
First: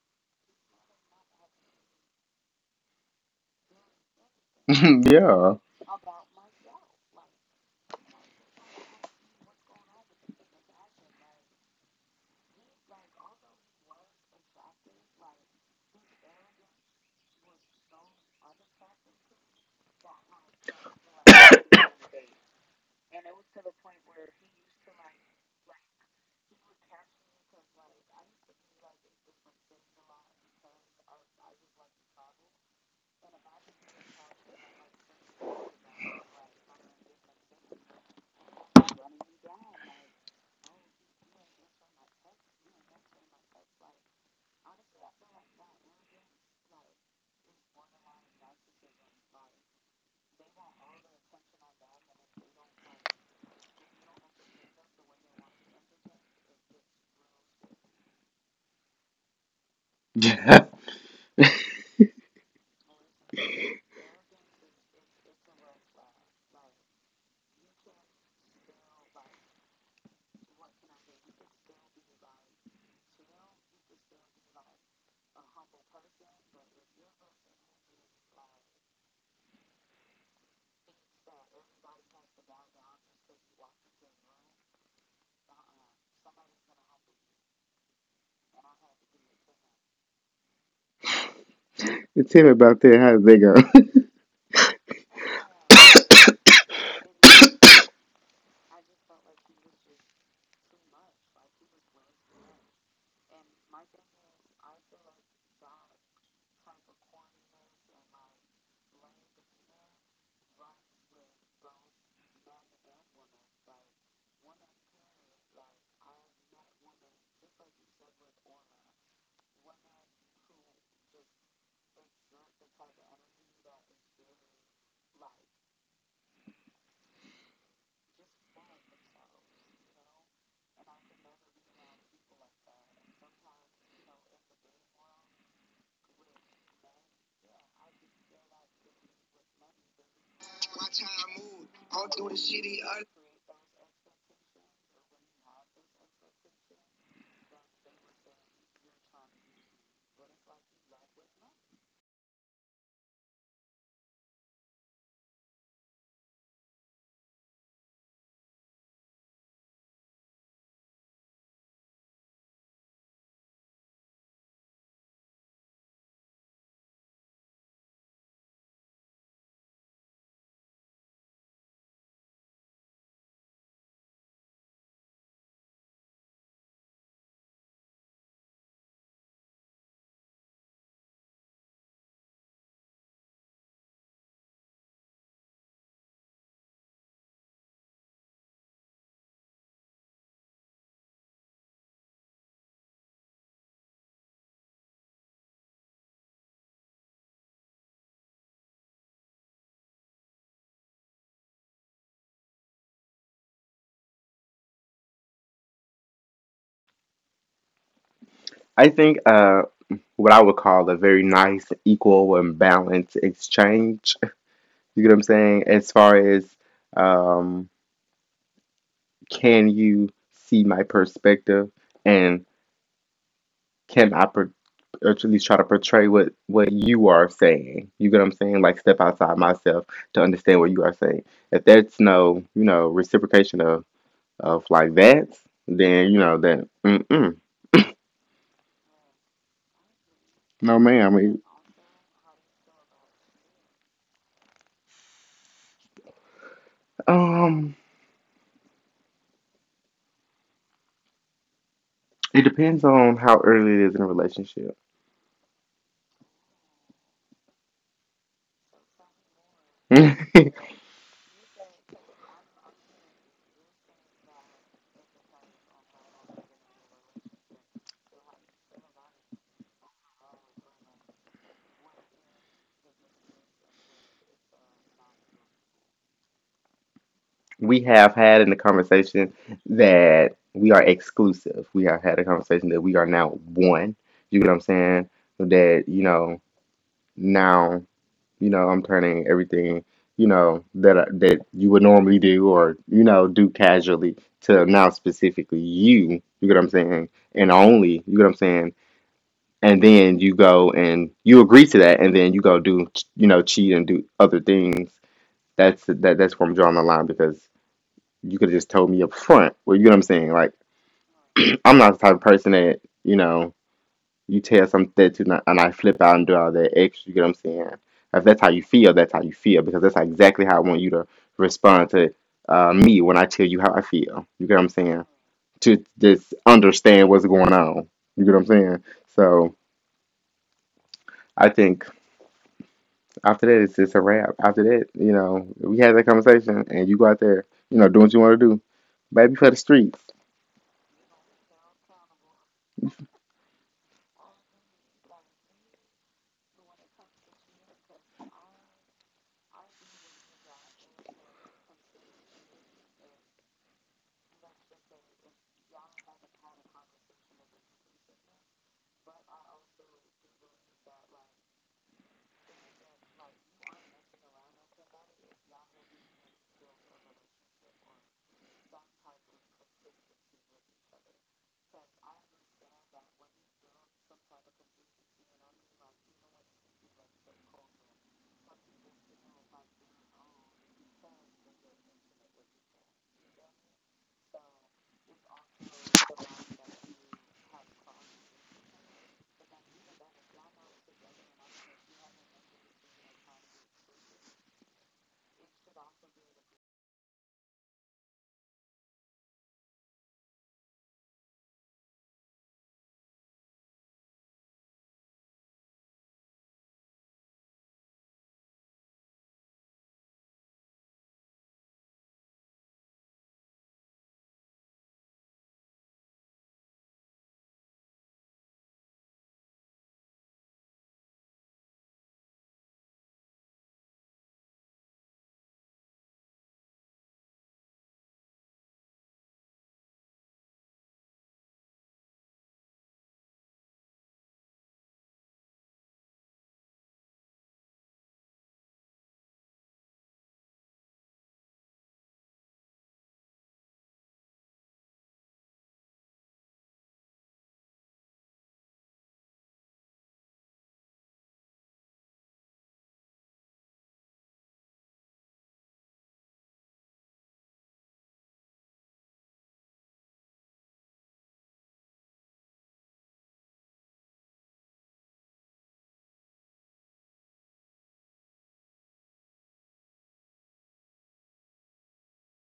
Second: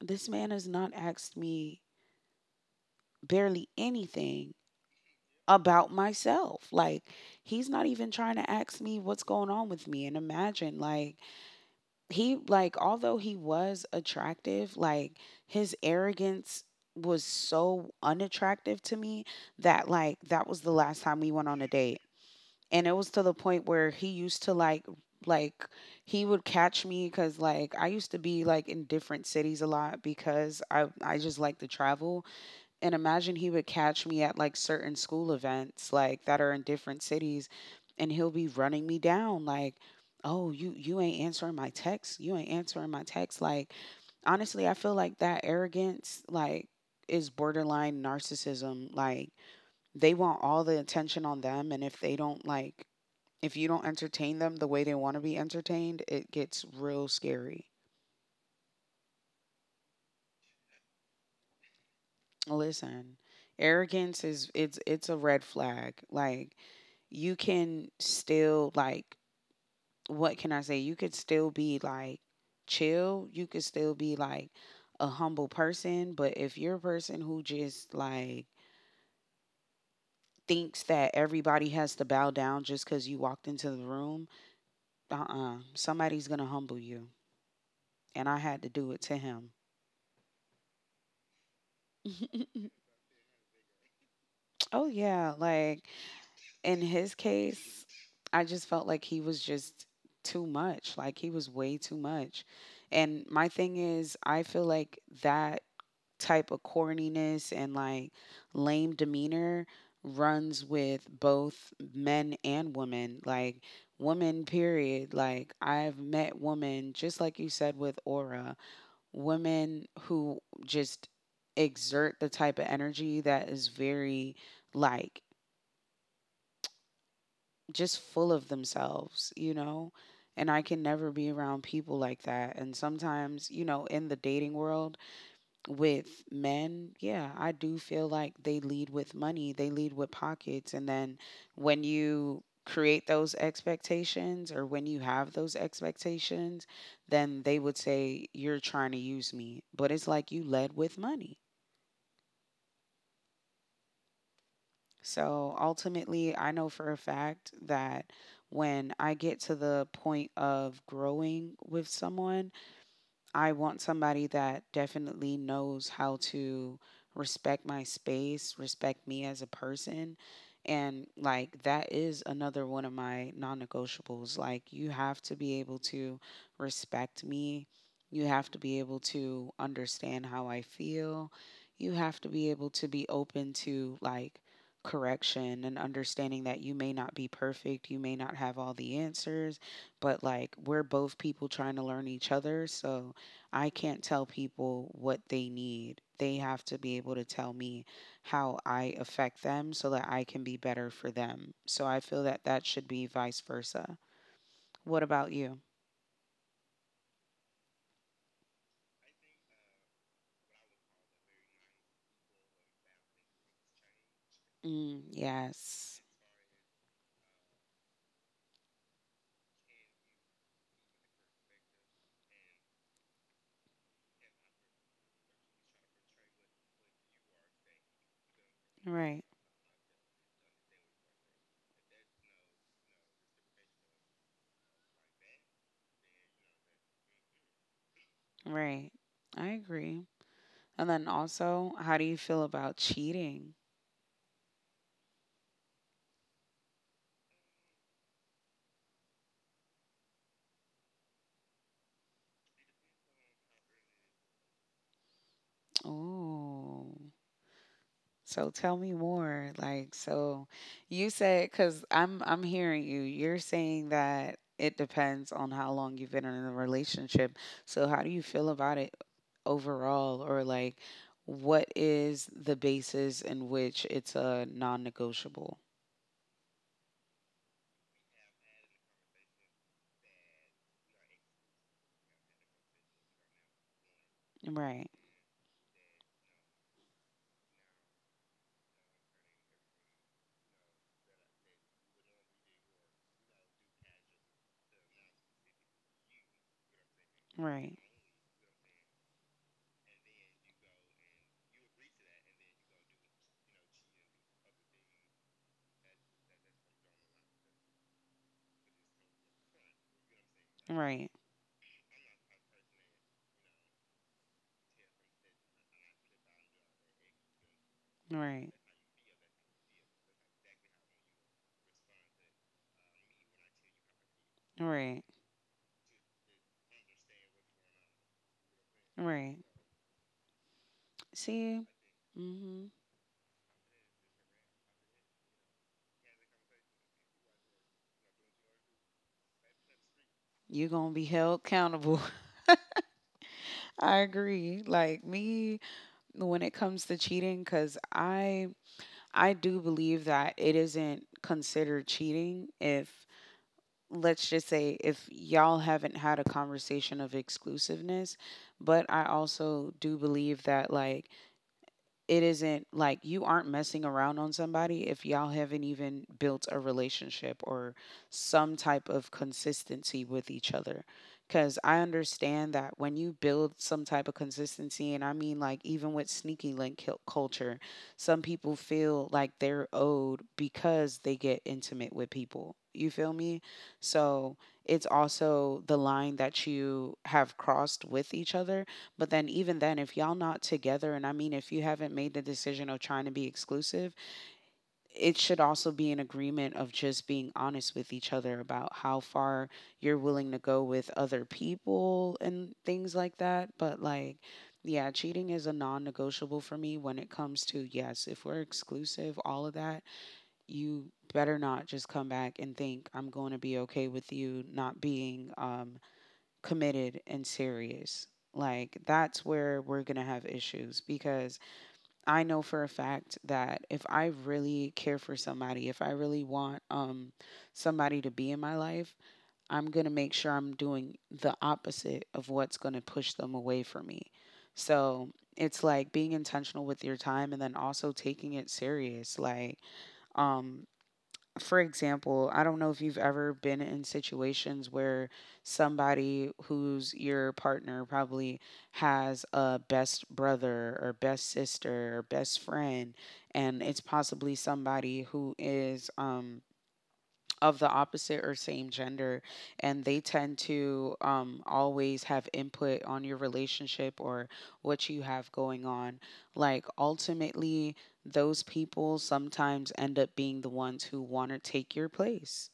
B: this man has not asked me barely anything
A: yeah.
B: about myself. Like, he's not even trying to ask me what's going on with me, and imagine like he, like although he was attractive, like his arrogance was so unattractive to me that like that was the last time we went on a date. And it was to the point where he used to like he would catch me, because like I used to be like in different cities a lot because I just like to travel. And imagine he would catch me at like certain school events like that are in different cities, and he'll be running me down like, oh, you ain't answering my text, you ain't answering my text. Like, honestly, I feel like that arrogance, like is borderline narcissism. Like they want all the attention on them, and if they don't, like if you don't entertain them the way they want to be entertained, it gets real scary.
A: Yeah.
B: Listen, arrogance is, it's a red flag. Like, you can still like, what can I say? You could still be like chill. You could still be like a humble person, but if you're a person who just like thinks that everybody has to bow down just because you walked into the room, uh-uh, somebody's gonna humble you. And I had to do it to him.
A: It's him about there. How does that go?
B: Oh yeah, like in his case, I just felt like he was just too much. Like he was way too much. And my thing is, I feel like that type of corniness and like lame demeanor runs with both men and women. Like women, period. Like, I've met women, just like you said with aura, women who just exert the type of energy that is very, like, just full of themselves, you know? And I can never be around people like that. And sometimes, you know, in the dating world with men, yeah, I do feel like they lead with money, they lead with pockets. And then when you create those expectations, or when you have those expectations, then they would say, "You're trying to use me." But it's like, you led with money. So ultimately, I know for a fact that when I get to the point of growing with someone, I want somebody that definitely knows how to respect my space, respect me as a person. And like that is another one of my non negotiables. Like, you have to be able to respect me. You have to be able to understand how I feel. You have to be able to be open to like correction and understanding that you may not be perfect. You may not have all the answers, but like we're both people trying to learn each other. So I can't tell people what they need. They have to be able to tell me how I affect them so that I can be better for them. So I feel that that should be vice versa. What about you?
A: I think what I would call a very nice, equal and balanced exchange.
B: Mm,
A: You get what I'm saying? As
B: yes.
A: far as um can you see my perspective, and can I or at least try to portray what you are saying. You get what I'm saying? Like, step
B: Right.
A: outside myself to understand what you are saying. If that's no, reciprocation of like that, then you know that. Mm mm.
B: Right, I agree.
A: No,
B: And then
A: ma'am.
B: also, how do you feel about cheating?
A: Um, It depends on how early it is in a relationship.
B: Oh. So tell me more. So you said, because I'm hearing you. You're saying that it depends on how long you've been in a relationship. So how do you feel about it overall, or like, what is the basis in which it's a non-negotiable?
A: We have had in the conversation that we are exclusive. We have had a conversation that we are now one. You get what I'm
B: Right.
A: saying? That now I'm turning everything, that you would normally do or do casually, to now specifically you. You get what I'm saying? And
B: Right.
A: only you get what I'm saying. And then you go and you agree to that, and then you go do, cheat and do other things. That's that's where I'm drawing the line because you could have just told me up front. Well, you know what I'm saying? Like,
B: Right.
A: I'm not the type of person that, you know, you tell something to not, and I flip out and do all that extra, you get what I'm saying? If that's how
B: Right.
A: you feel, that's how you feel, because that's exactly how I want you to respond to me when I tell you how I feel. You get what I'm
B: Right.
A: saying? To just understand what's going on. You get what I'm saying?
B: Right.
A: So I
B: See.
A: think.
B: Mm-hmm.
A: After that, it's a wrap. After that, we had that conversation, and you go out there, doing what you want to do, baby, for the streets.
B: You're gonna be held accountable. I agree. Like me, when it comes to cheating, because I do believe that it isn't considered cheating if, let's just say, if y'all haven't had a conversation of exclusiveness. But I also do believe that, like, it isn't like you aren't messing around on somebody if y'all haven't even built a relationship or some type of consistency with each other. Because I understand that when you build some type of consistency, and I mean, like, even with sneaky link culture, some people feel like they're owed because they get intimate with people. You feel me? So it's also the line that you have crossed with each other, but then even then, if y'all not together, and I mean if you haven't made the decision of trying to be exclusive, it should also be an agreement of just being honest with each other about how far you're willing to go with other people and things like that. But like, yeah, cheating is a non-negotiable for me. When it comes to, yes, if we're exclusive, all of that, you better not just come back and think I'm going to be okay with you not being committed and serious. Like, that's where we're going to have issues, because I know for a fact that if I really care for somebody, if I really want somebody to be in my life, I'm going to make sure I'm doing the opposite of what's going to push them away from me. So it's like being intentional with your time and then also taking it serious. Like, um, for example, I don't know if you've ever been in situations where somebody who's your partner probably has a best brother or best sister or best friend, and it's possibly somebody who is of the opposite or same gender, and they tend to always have input on your relationship or what you have going on. Like, ultimately those people sometimes end up being the ones who want to take your place.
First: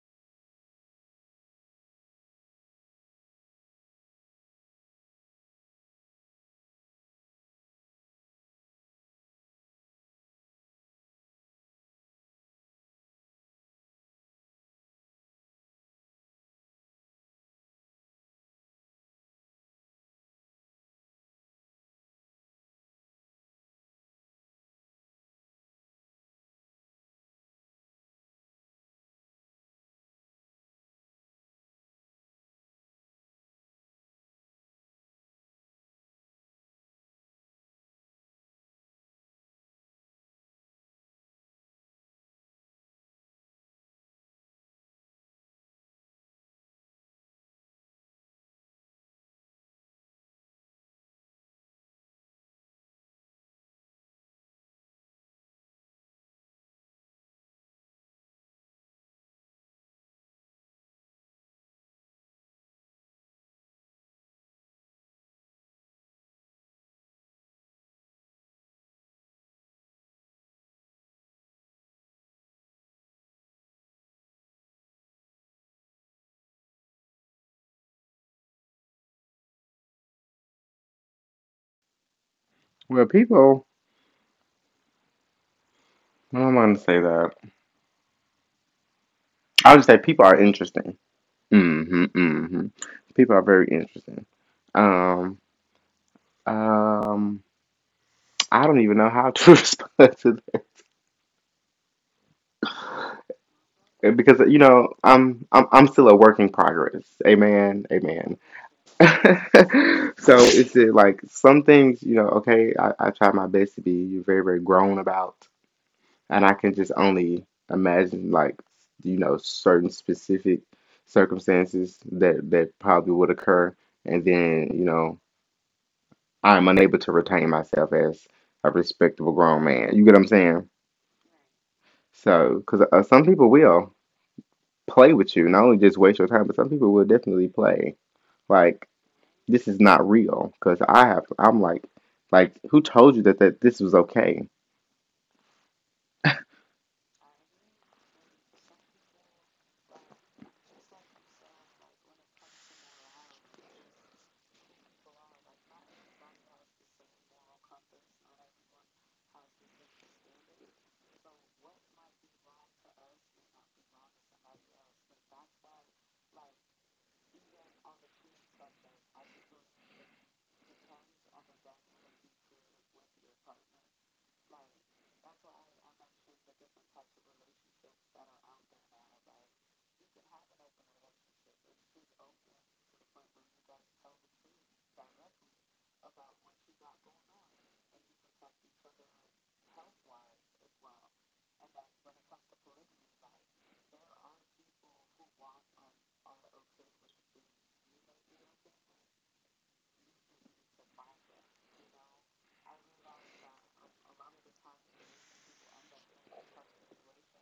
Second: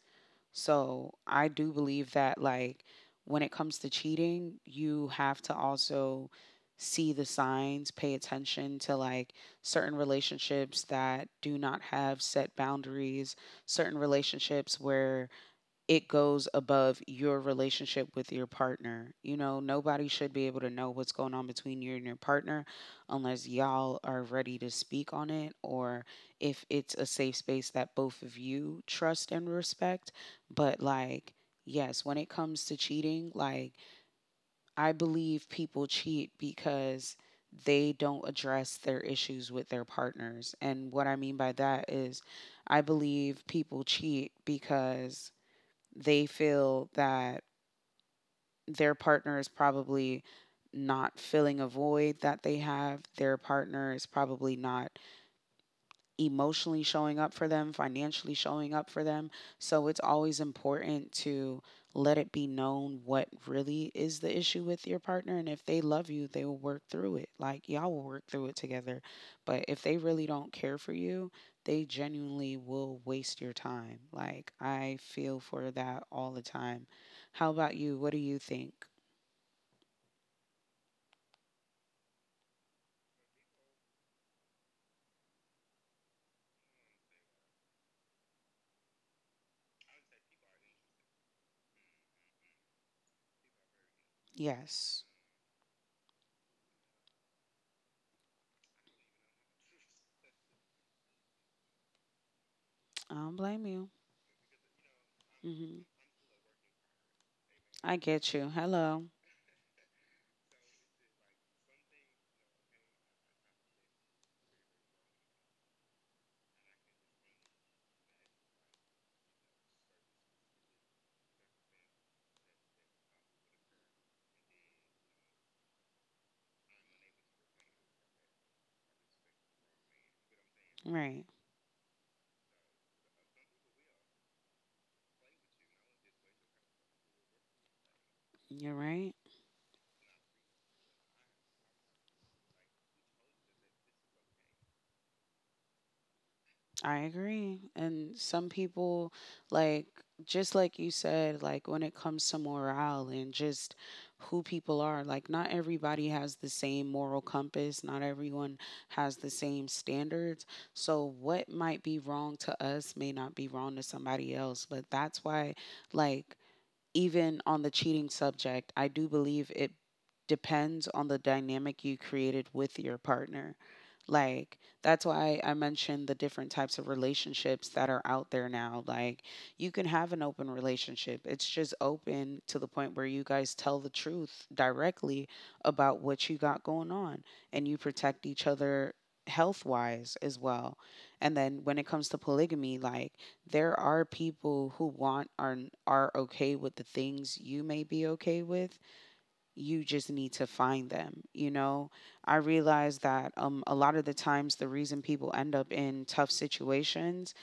B: So I do believe that, like, when it comes to cheating, you have to also see the signs, pay attention to, like, certain relationships that do not have set boundaries, certain relationships where it goes above your relationship with your partner. You know, nobody should be able to know what's going on between you and your partner unless y'all are ready to speak on it, or if it's a safe space that both of you trust and respect. But, like, yes, when it comes to cheating, like, I believe people cheat because they don't address their issues with their partners. And what I mean by that is, I believe people cheat because they feel that their partner is probably not filling a void that they have. Their partner is probably not emotionally showing up for them, financially showing up for them. So it's always important to let it be known what really is the issue with your partner. And if they love you, they will work through it. Like, y'all will work through it together. But if they really don't care for you, they genuinely will waste your time. Like, I feel for that all the time. How about you? What do you think?
A: Well, people, I don't want to say that. I'll just say people are interesting. Mm-hmm, mm-hmm. People are very interesting.
B: Yes.
A: Um, um, I don't even know how to respond to that,
B: I don't blame you.
A: because I'm I'm
B: Hmm.
A: I'm still a work in progress. Amen,
B: I get
A: amen.
B: you. Hello.
A: So it like some things, okay, I try my best to be very, very grown about, and I can just only imagine like, certain specific circumstances that probably would occur, and then, I'm unable to retain myself as a respectable grown man. You get what I'm saying?
B: Right.
A: So, because some people will play with you, not only just waste your time, but some people will definitely play.
B: You're
A: Like,
B: right.
A: this is not real, because I'm like, who told you that that this was okay?
B: I agree. And some people, like, just like you said, like, when it comes to morale and just who people are, like, not everybody has the same moral compass, not everyone has the same standards. So what might be wrong to us may not be wrong to somebody else. But that's why, like, even on the cheating subject, I do believe it depends on the dynamic you created with your partner. Like, that's why I mentioned the different types of relationships that are out there now. Like, you can have an open relationship. It's just open to the point where you guys tell the truth directly about what you got going on, and you protect each other health wise as well. And then when it comes to polygamy, like, there are people who want are okay with the things you may be okay with. You just need to find them, you know. I realize that a lot of the times the reason people end up in tough situations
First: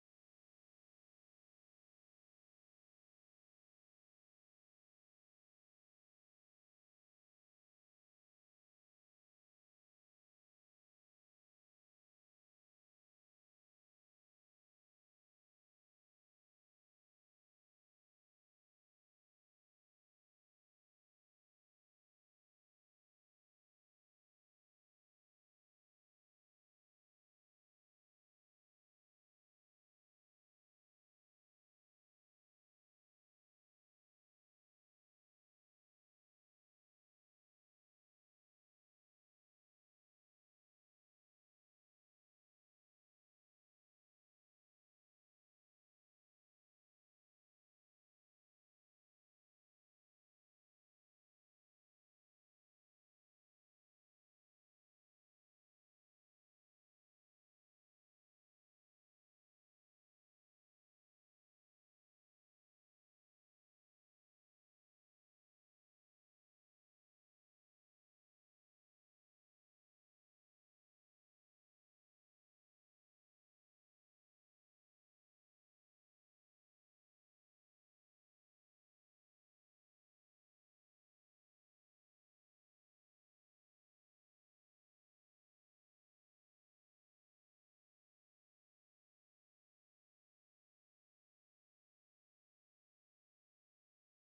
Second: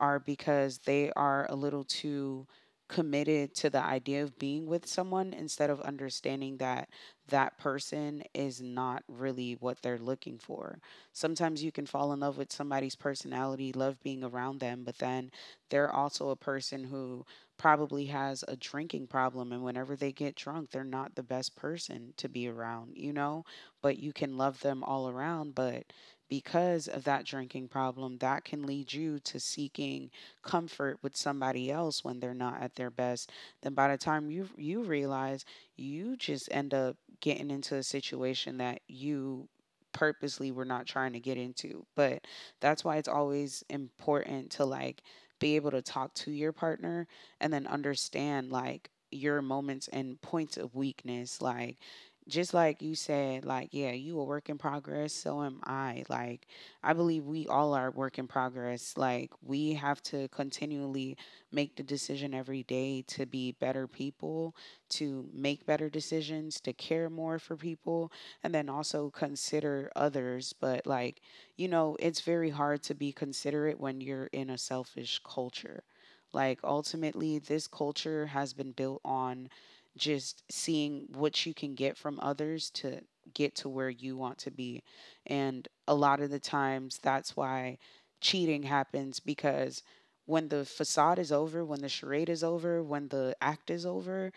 B: are because they are a little too committed to the idea of being with someone instead of understanding that that person is not really what they're looking for. Sometimes you can fall in love with somebody's personality, love being around them, but then they're also a person who probably has a drinking problem, and whenever they get drunk, they're not the best person to be around, you know? But you can love them all around, but because of that drinking problem, that can lead you to seeking comfort with somebody else when they're not at their best. Then by the time you realize, you just end up getting into a situation that you purposely were not trying to get into. But that's why it's always important to, like, be able to talk to your partner and then understand, like, your moments and points of weakness. Like, just like you said, like, yeah, you a work in progress, so am I. Like, I believe we all are work in progress. Like, we have to continually make the decision every day to be better people, to make better decisions, to care more for people, and then also consider others. But, like, you know, it's very hard to be considerate when you're in a selfish culture. Like, ultimately, this culture has been built on just seeing what you can get from others to get to where you want to be. And a lot of the times, that's why cheating happens, because when the facade is over, when the charade is over, when the act is over,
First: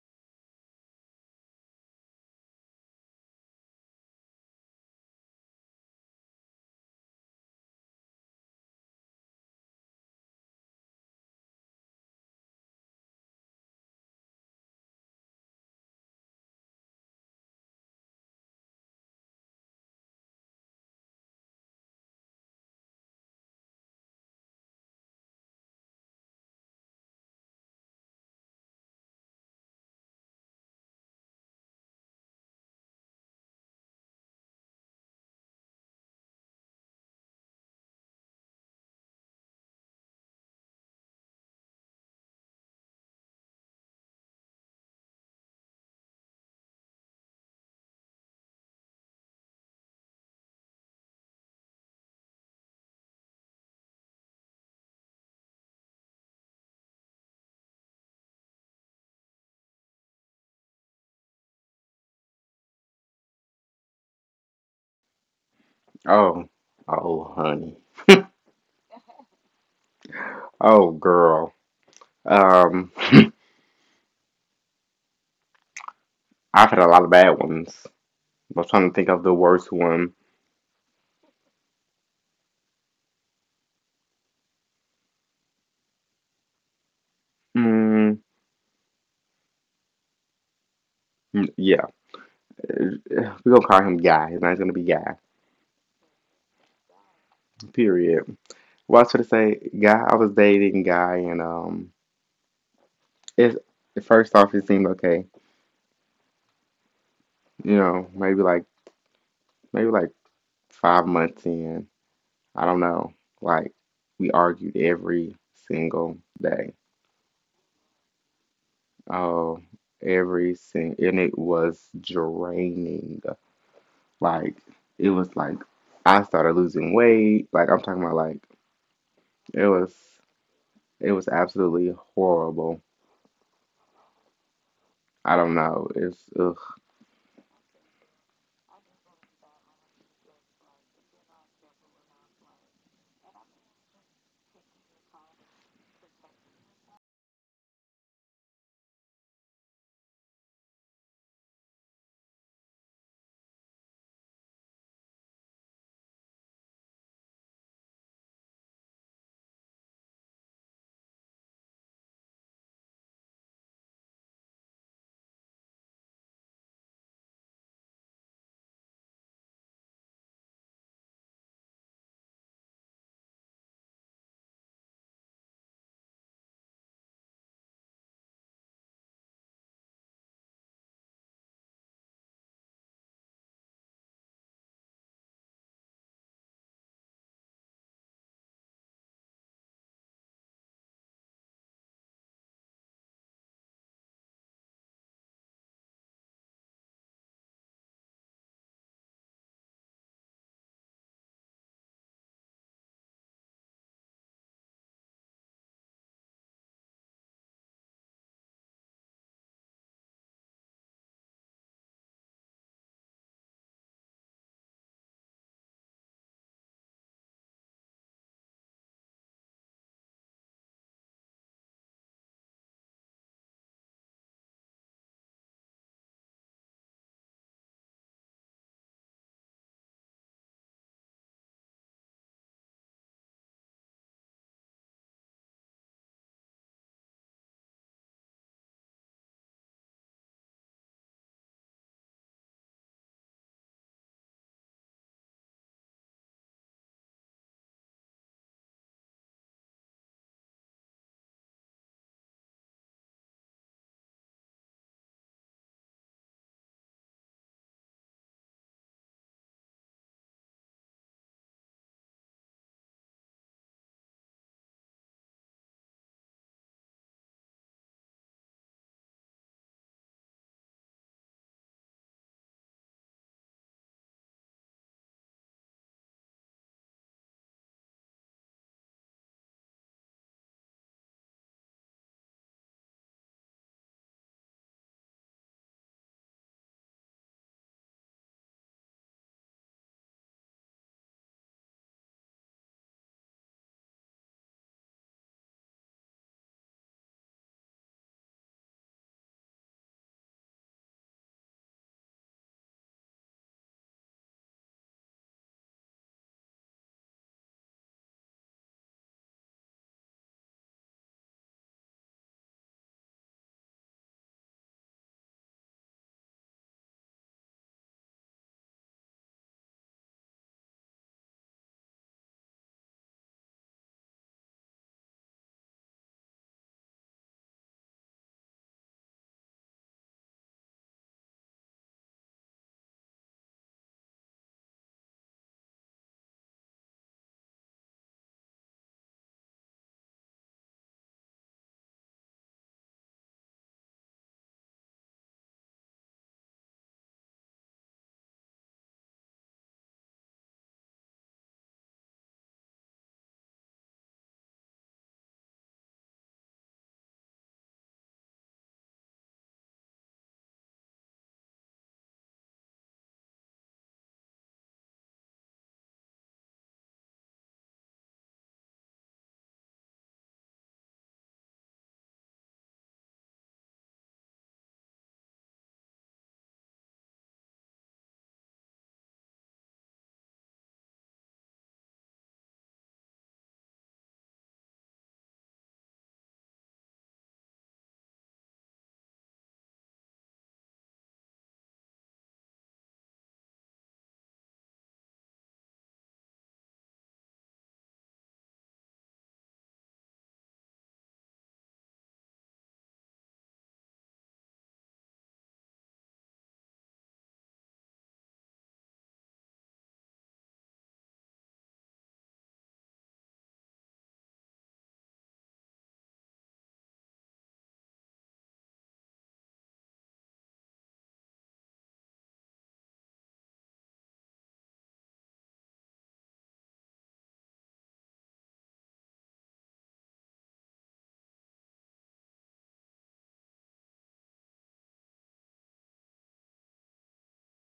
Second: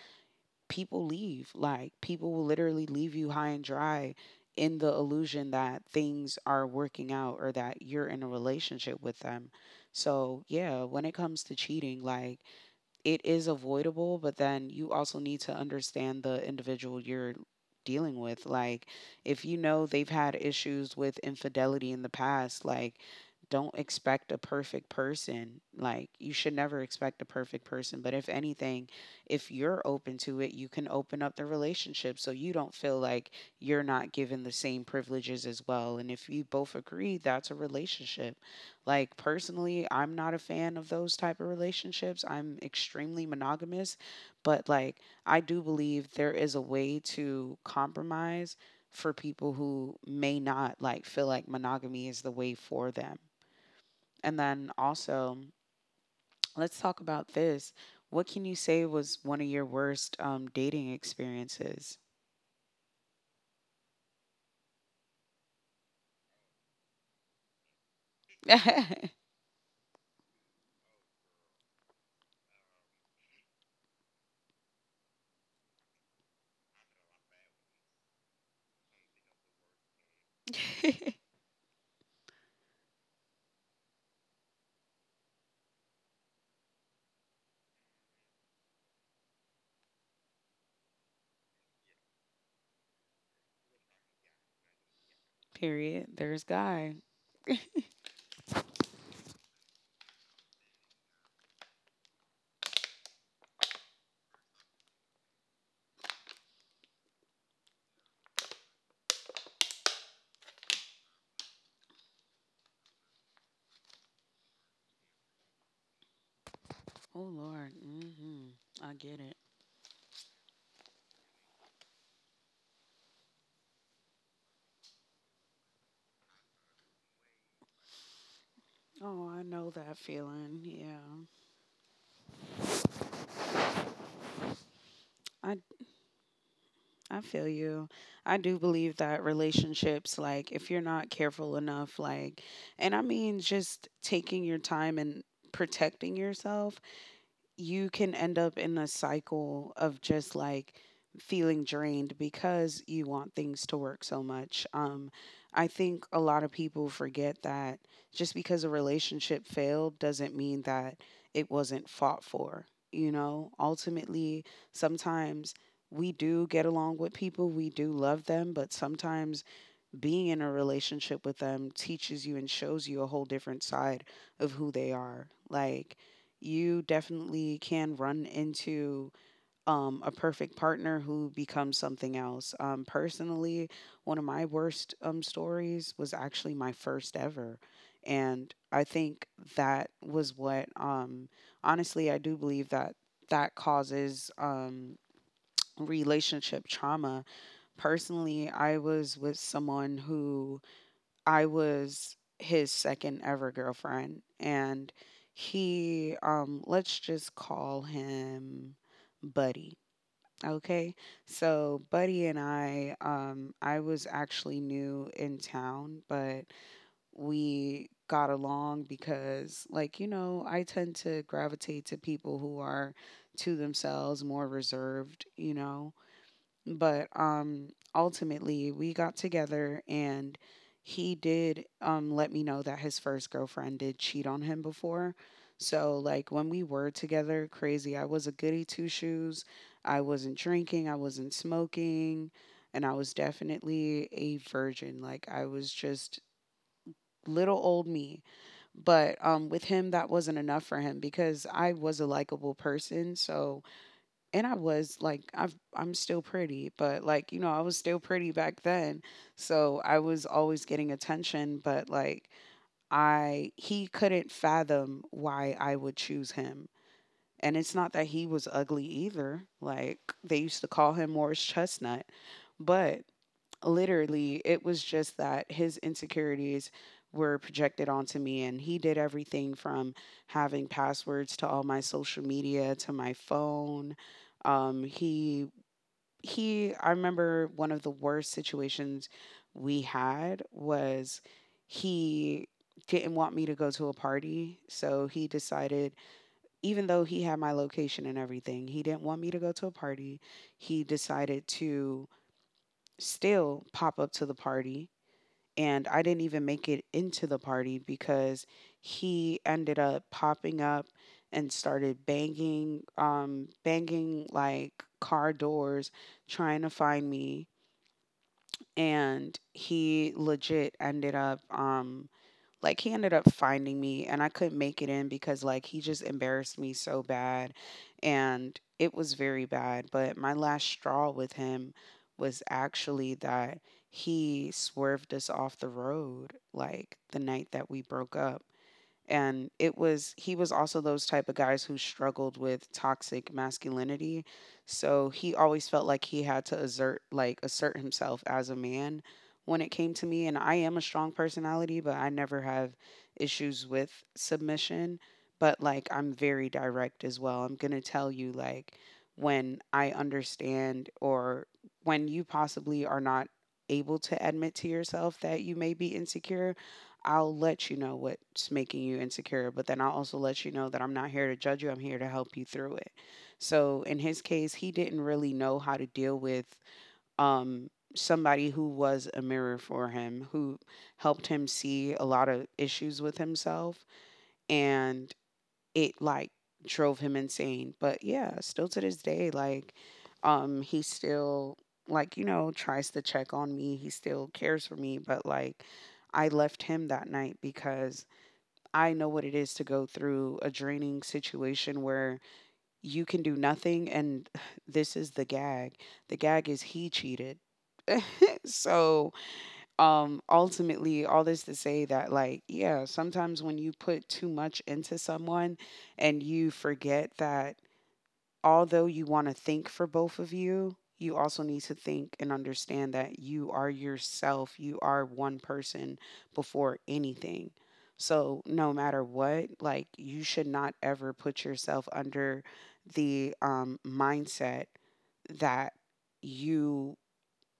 B: people leave. Like, people will literally leave you high and dry in the illusion that things are working out or that you're in a relationship with them. So, yeah, when it comes to cheating, like, it is avoidable, but then you also need to understand the individual you're dealing with. Like, if you know they've had issues with infidelity in the past, like, don't expect a perfect person. Like, you should never expect a perfect person. But if anything, if you're open to it, you can open up the relationship, so you don't feel like you're not given the same privileges as well. And if you both agree, that's a relationship. Like, personally, I'm not a fan of those type of relationships. I'm extremely monogamous, but, like, I do believe there is a way to compromise for people who may not, like, feel like monogamy is the way for them. And then also, let's talk about this. What can you say was one of your worst dating experiences?
A: Oh, oh honey. Oh girl. Um I've had a lot of bad ones. I'm trying to think of the worst one. Mm, yeah. We're gonna call him Guy. His name's gonna be Guy.
B: Period. There's Guy.
A: Period. Well, I was gonna say Guy. I was dating Guy, and it's first off it seemed okay. You know, maybe like 5 months in. I don't know. Like, we argued every single day.
B: Oh, Lord. Hmm. I get it.
A: Oh, every single and it was draining. Like, it was like I started losing weight. Like, I'm talking about, like,
B: Oh, I
A: it
B: know
A: was
B: that feeling. Yeah.
A: it was absolutely horrible. I
B: I
A: don't know. It's ugh.
B: I feel you. I do believe that relationships, like, if you're not careful enough, like, and I mean just taking your time and protecting yourself, you can end up in a cycle of just, like, feeling drained because you want things to work so much. I think a lot of people forget that just because a relationship failed doesn't mean that it wasn't fought for. You know, ultimately, sometimes we do get along with people, we do love them, but sometimes being in a relationship with them teaches you and shows you a whole different side of who they are. Like, you definitely can run into a perfect partner who becomes something else. Personally, one of my worst stories was actually my first ever. And I think that was what, honestly, I do believe that that causes relationship trauma. Personally, I was with someone who I was his second ever girlfriend, and he, let's just call him Buddy. Okay, so Buddy and I was actually new in town, but we got along because, like, you know, I tend to gravitate to people who are to themselves, more reserved, but ultimately we got together, and he did let me know that his first girlfriend did cheat on him before. So like when we were together, crazy, I was a goody two shoes. I wasn't drinking, I wasn't smoking, and I was definitely a virgin. Like I was just little old me. But with him that wasn't enough for him, because I was a likable person. So, and I was like, I'm still pretty, but like you know, I was still pretty back then. So I was always getting attention, but like I he couldn't fathom why I would choose him. And it's not that he was ugly either. Like they used to call him Morris Chestnut, but literally it was just that his insecurities were projected onto me, and he did everything from having passwords to all my social media to my phone. Um he I remember one of the worst situations we had was he didn't want me to go to a party, so he decided, even though he had my location and everything, he didn't want me to go to a party, he decided to still pop up to the party. And I didn't even make it into the party because he ended up popping up and started banging like car doors trying to find me. And he legit ended up like he ended up finding me, and I couldn't make it in because like he just embarrassed me so bad. And it was very bad. But my last straw with him was actually that he swerved us off the road, like, the night that we broke up. And it was, he was also those type of guys who struggled with toxic masculinity, so he always felt like he had to assert himself as a man when it came to me. And I am a strong personality, but I never have issues with submission. But like, I'm very direct as well. I'm going to tell you, like, when I understand, or when you possibly are not able to admit to yourself that you may be insecure, I'll let you know what's making you insecure, but then I'll also let you know that I'm not here to judge you. I'm here to help you through it. So in his case, he didn't really know how to deal with um, somebody who was a mirror for him, who helped him see a lot of issues with himself. And it like drove him insane. But yeah, still to this day, like, he still like tries to check on me. He still cares for me, but like, I left him that night because I know what it is to go through a draining situation where you can do nothing. And this is the gag. The gag is he cheated. So ultimately, all this to say that like yeah, sometimes when you put too much into someone, and you forget that, although you want to think for both of you, you also need to think and understand that you are yourself, you are one person before anything. So no matter what, like, you should not ever put yourself under the mindset that you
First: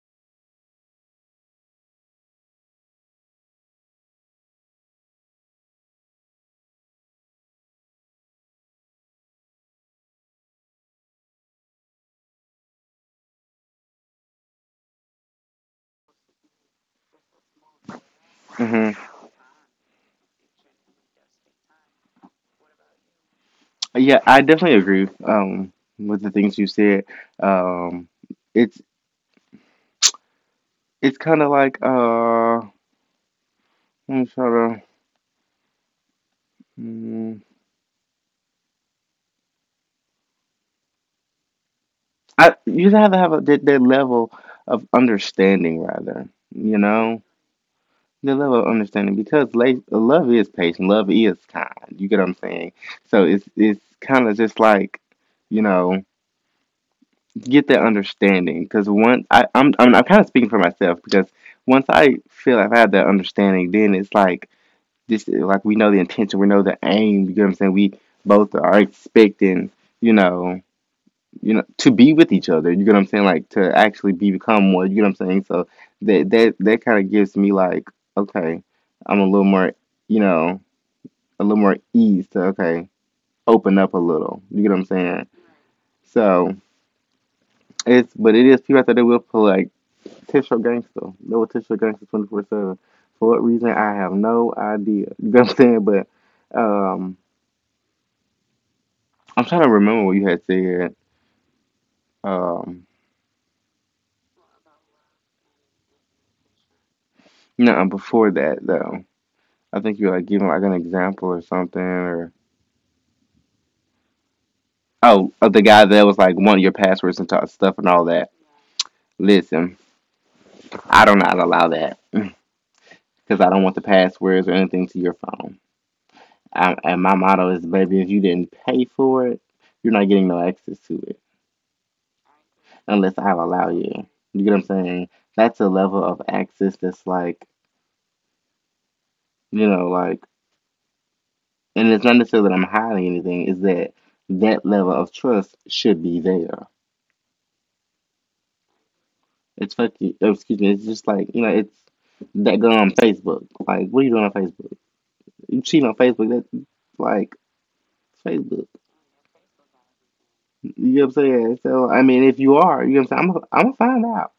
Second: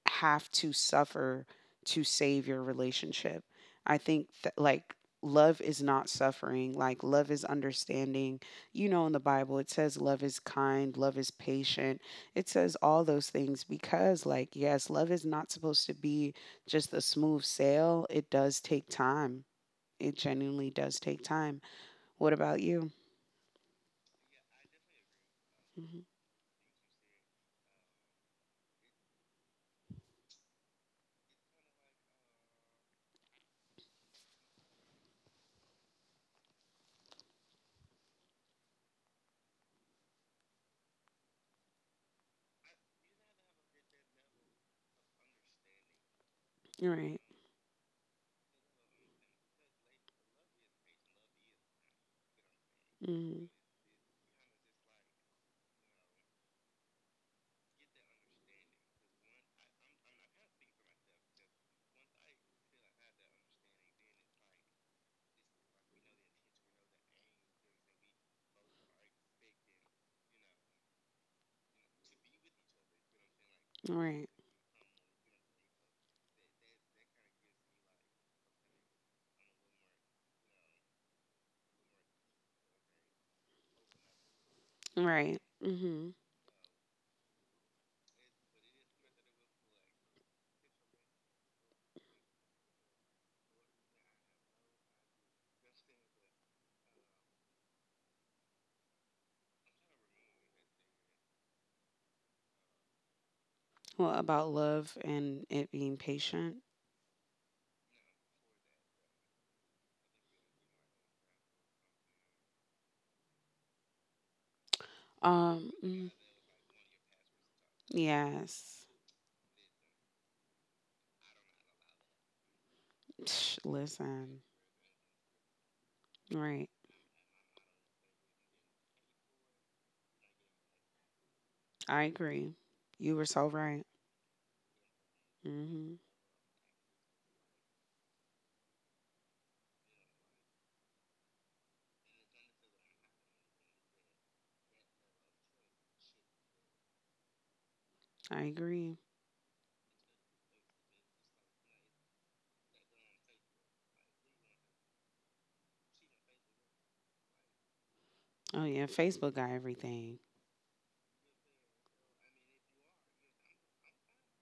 B: have to suffer to save your relationship. I think that like love is not suffering, like love is understanding. You know in the Bible it says love is kind, love is patient. It says all those things because like yes, love is not supposed to be just a smooth sail. It does take
A: Hmm.
B: time. It genuinely does take time. What about you?
A: Yeah, I definitely agree,
B: Mm-hmm.
A: with the things you said. Um it's it's kind of like. I'm trying to mm, I You have to have their level of understanding, rather. You
B: All right.
A: know, their level of understanding, because love is patient, love is kind. You get what I'm saying? So
B: Mm-hmm.
A: it's kind of just like, you know, get that understanding, because once I I'm kind of speaking for myself. Because once I feel I've had that understanding, then it's like this, like, we know the intention, we know the aim. You get what I'm saying? We both are expecting, you know to be with each other. You get what I'm saying? Like, to
B: All
A: actually
B: right.
A: be become one. You get what I'm saying? So that kind of gives me like, okay, I'm a little more, you know, a little more ease to, okay, open up a little. You get what I'm
B: All
A: saying?
B: right. Mm-hmm.
A: So it's but it is people out there that will pull like Tisho Gangsta. They No Tisho Gangsta 24/7. For what reason, I have no idea. You get what I'm saying? But um, I'm trying to remember what you had said. Um,
B: Well, about love and it being patient.
A: no, before that though. I think you like give them like an example or something, of the
B: Um,
A: guy that
B: mm,
A: was like one of your passwords and t- stuff and all that.
B: yes.
A: Listen, I do not allow that, because I don't want the
B: Listen,
A: passwords or anything to your phone.
B: right.
A: And my motto is, baby, if you didn't pay for it, you're not getting no access to it
B: I agree. You
A: unless
B: were
A: I
B: so
A: allow
B: right.
A: you. You get what I'm saying? That's a
B: Hmm.
A: level of access that's like, you know, like, and it's not necessarily that I'm hiding anything. Is that that level of trust should be there.
B: I agree.
A: It's oh, excuse me, it's just like, you know, it's that girl on Facebook. Like, what are you doing on Facebook? You cheating on Facebook? That's like
B: Oh,
A: Facebook.
B: yeah. Facebook got everything.
A: You know what I'm saying? So, I mean, if you are, you know what I'm saying? I'm going to find out,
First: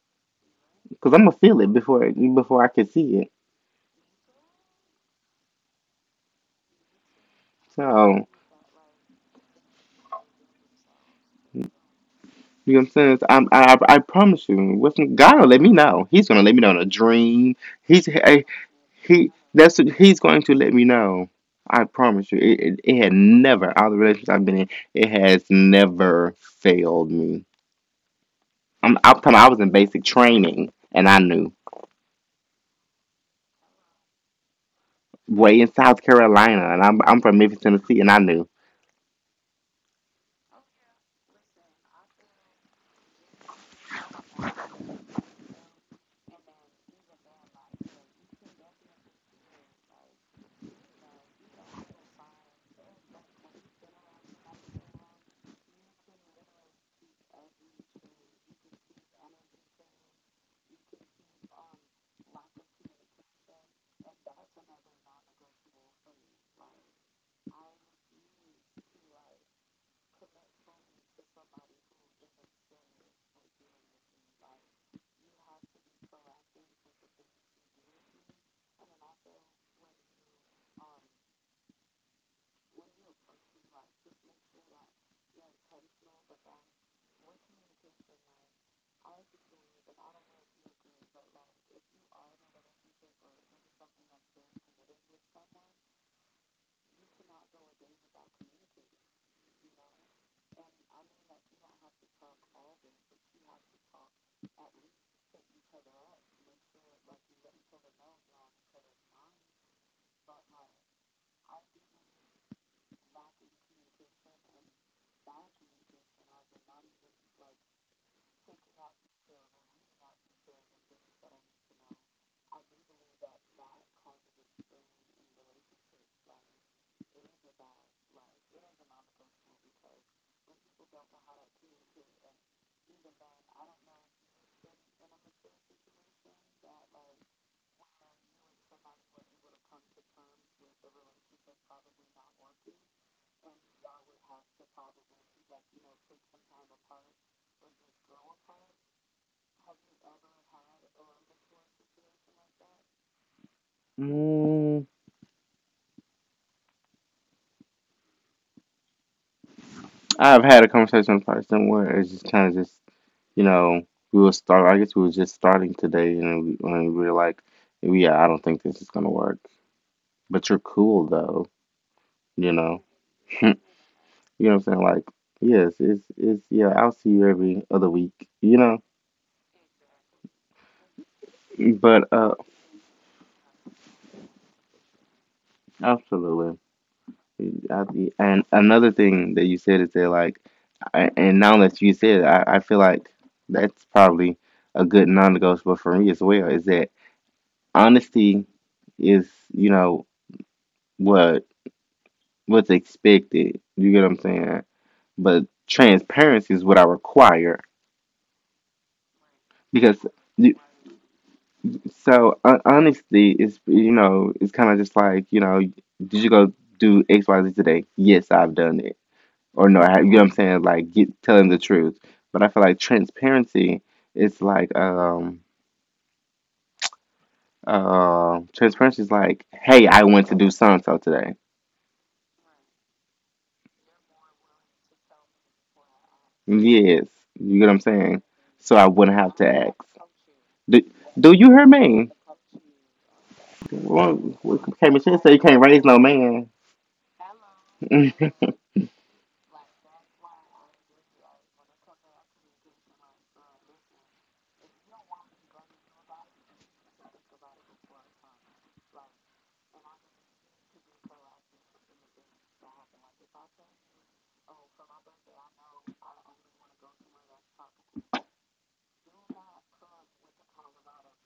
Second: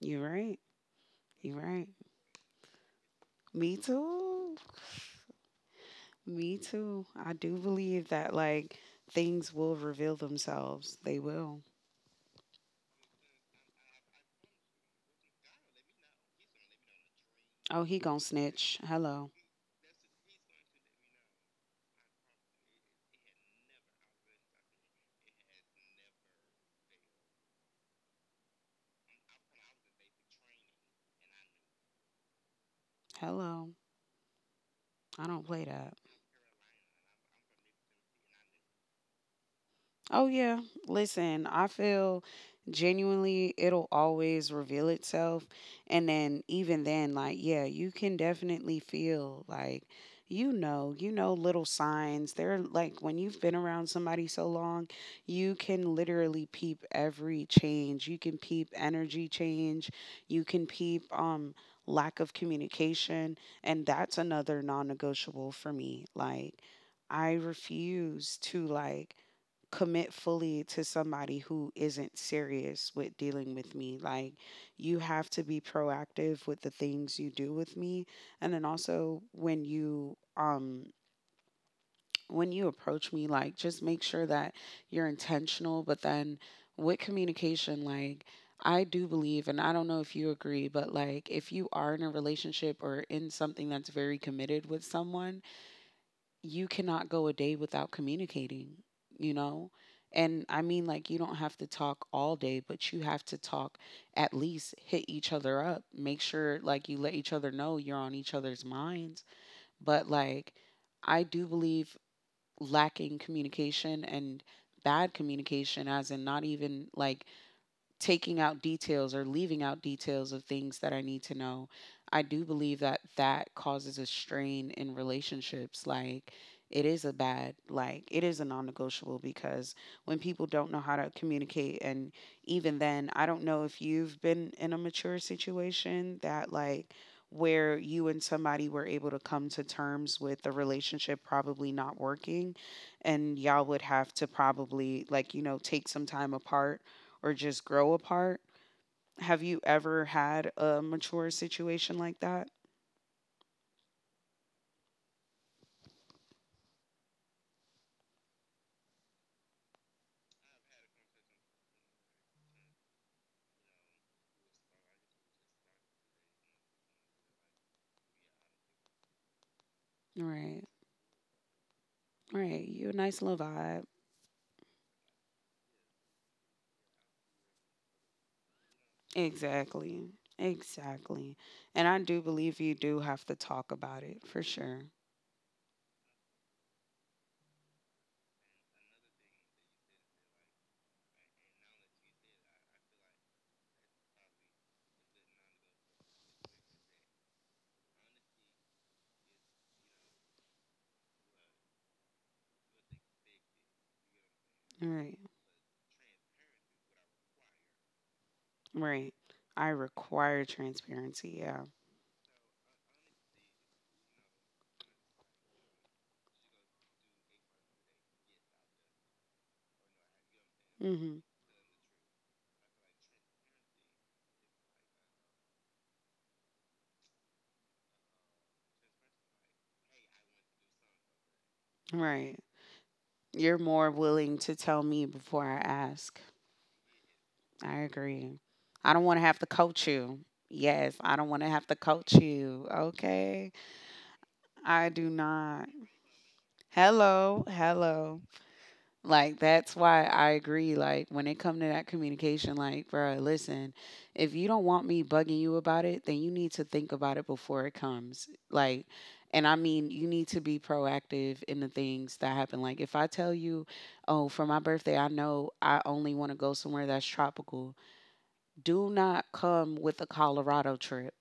B: You right.
A: because I'm going to
B: You
A: feel it
B: right.
A: before I can see it.
B: Me too. Me too. I do believe
A: So,
B: that, like, things will reveal themselves. They will.
A: you know what I'm saying? So I promise you, God will let me know. He's going to let me know in a dream.
B: Oh, he
A: He's,
B: gonna snitch.
A: He
B: Hello.
A: that's he's going to let me know. I promise you, it had never out of the relationships I've been in, it has never failed me. I'm talking. I was in basic training, and I knew.
B: Hello. I don't
A: Way
B: play
A: in
B: that.
A: South Carolina, and I'm from Memphis, Tennessee, and I knew.
B: Oh yeah. Listen, I feel genuinely it'll always reveal itself, and then even then like yeah, you can definitely feel like you know little signs. They're like when you've been around somebody so long, you can literally peep every change. You can peep energy change. You can peep lack of communication, and that's another non-negotiable for me. Like I refuse to like commit fully to somebody who isn't serious with dealing with me. Like, you have to be proactive with the things you do with me. And then also, when you approach me, like, just make sure that you're intentional. But then with communication, like, I do believe, and I don't know if you agree, but like, if you are in a relationship or in something that's very committed with someone, you cannot go a day without communicating, you know? And I mean, like, you don't have to talk all day, but you have to talk, at least hit each other up. Make sure, like, you let each other know you're on each other's minds. But, like, I do believe lacking communication and bad communication, as in not even like taking out details or leaving out details of things that I need to know, I do believe that that causes a strain in relationships. Like, it is a bad, like, it is a non negotiable, because when people don't know how to communicate, and even then, I don't know if you've been in a mature situation that, like, where you and somebody were able to come to terms with the relationship probably not working, and y'all would have to probably, like, you know, take some time apart or just grow apart. Have you ever had a mature situation like that?
A: Mm, I've had a conversation with a person where it's just kind of just, you know, we were start. I guess we were just starting today, and we were like, yeah, I don't think this is gonna work. But you're
B: Right.
A: cool though, you
B: Right.
A: know.
B: You a nice little vibe.
A: You know what I'm saying? Like, yes, it's yeah. I'll see you every other week. You know,
B: Exactly. Exactly. And I
A: but
B: do believe you do have to talk about it for sure.
A: absolutely. I, and another thing that you said is that, like, and now that you said it, I feel like that's probably a good non-negotiable for me as well. Is that honesty is, what what's expected. You get what I'm saying?
B: Right.
A: But transparency is what I require,
B: Right. I
A: because
B: require
A: you.
B: transparency. Yeah.
A: So honesty is, it's kind of just like, did you go do X, Y, Z today? Yes, I've done it. Or no, I have, you know what I'm saying? Like,
B: Hmm.
A: telling the truth. But I feel like is like, um, transparency is like, hey, I went to do so and so today.
B: Right. You're more willing to tell me before I ask.
A: Yes, you get what I'm
B: I
A: saying?
B: agree.
A: So I
B: I don't
A: wouldn't
B: want to
A: have
B: have
A: to
B: to
A: ask.
B: coach you.
A: Do,
B: Yes, I
A: do
B: don't want
A: you
B: to
A: hear
B: have to
A: me?
B: coach you. Okay.
A: Well, okay,
B: I do
A: Michelle said you can't
B: not.
A: raise no man.
B: Hello, hello. Like that's why I agree. Like when it come to that communication, like bro, listen, if you don't want me bugging you about it, then you need to think about it before it comes. Like, and I mean, you need to be proactive in the things that happen. Like if I tell you, oh, for my birthday, I know I only want to go somewhere that's tropical. Do not come with a Colorado trip.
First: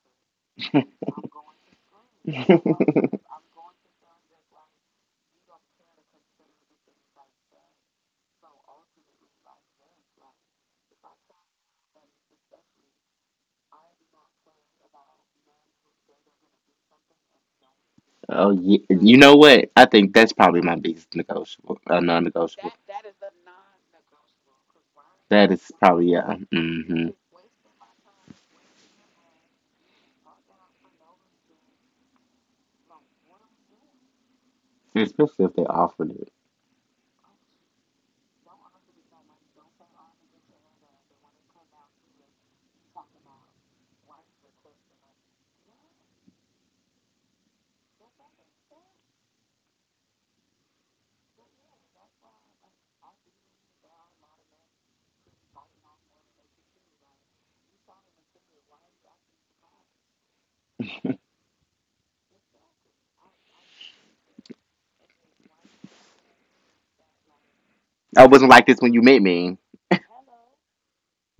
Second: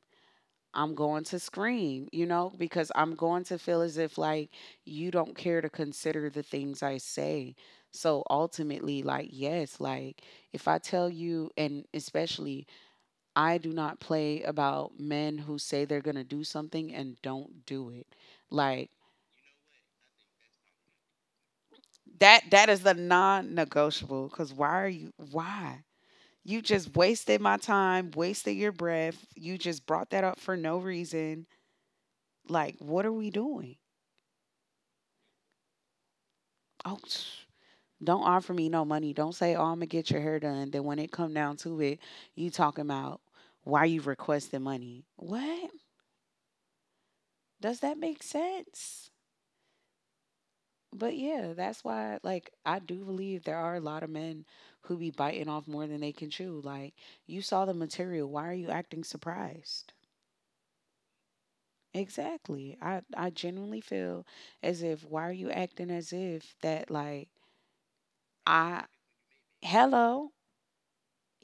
B: I'm going to scream, you know, because I'm going to feel as if like you don't care to consider the things I say. So ultimately, like, yes, like if I tell you, and especially I do not play about men who say they're going to do something and don't do it.
A: Oh, yeah,
B: Like
A: so you know what? I think that's probably my biggest
B: that, that
A: non-negotiable.
B: is the non negotiable, because why are you,
A: That is
B: why?
A: probably yeah.
B: You just
A: Hmm.
B: wasted my time, wasted your breath. You just brought that up for no reason. Like, what are we doing?
A: Especially if they offered it.
B: Oh, don't offer me no money. Don't say, "Oh, I'm gonna get your hair done." Then when it come down to it, you talking about why you requesting money? What does that make sense? But yeah, that's why. Like, I do believe there are a lot of men who be biting off more than they can chew. Like, you saw the material. Why are you acting surprised? Exactly. I genuinely feel as if why are you acting as if that like
A: I wasn't like this
B: I
A: when you met me.
B: hello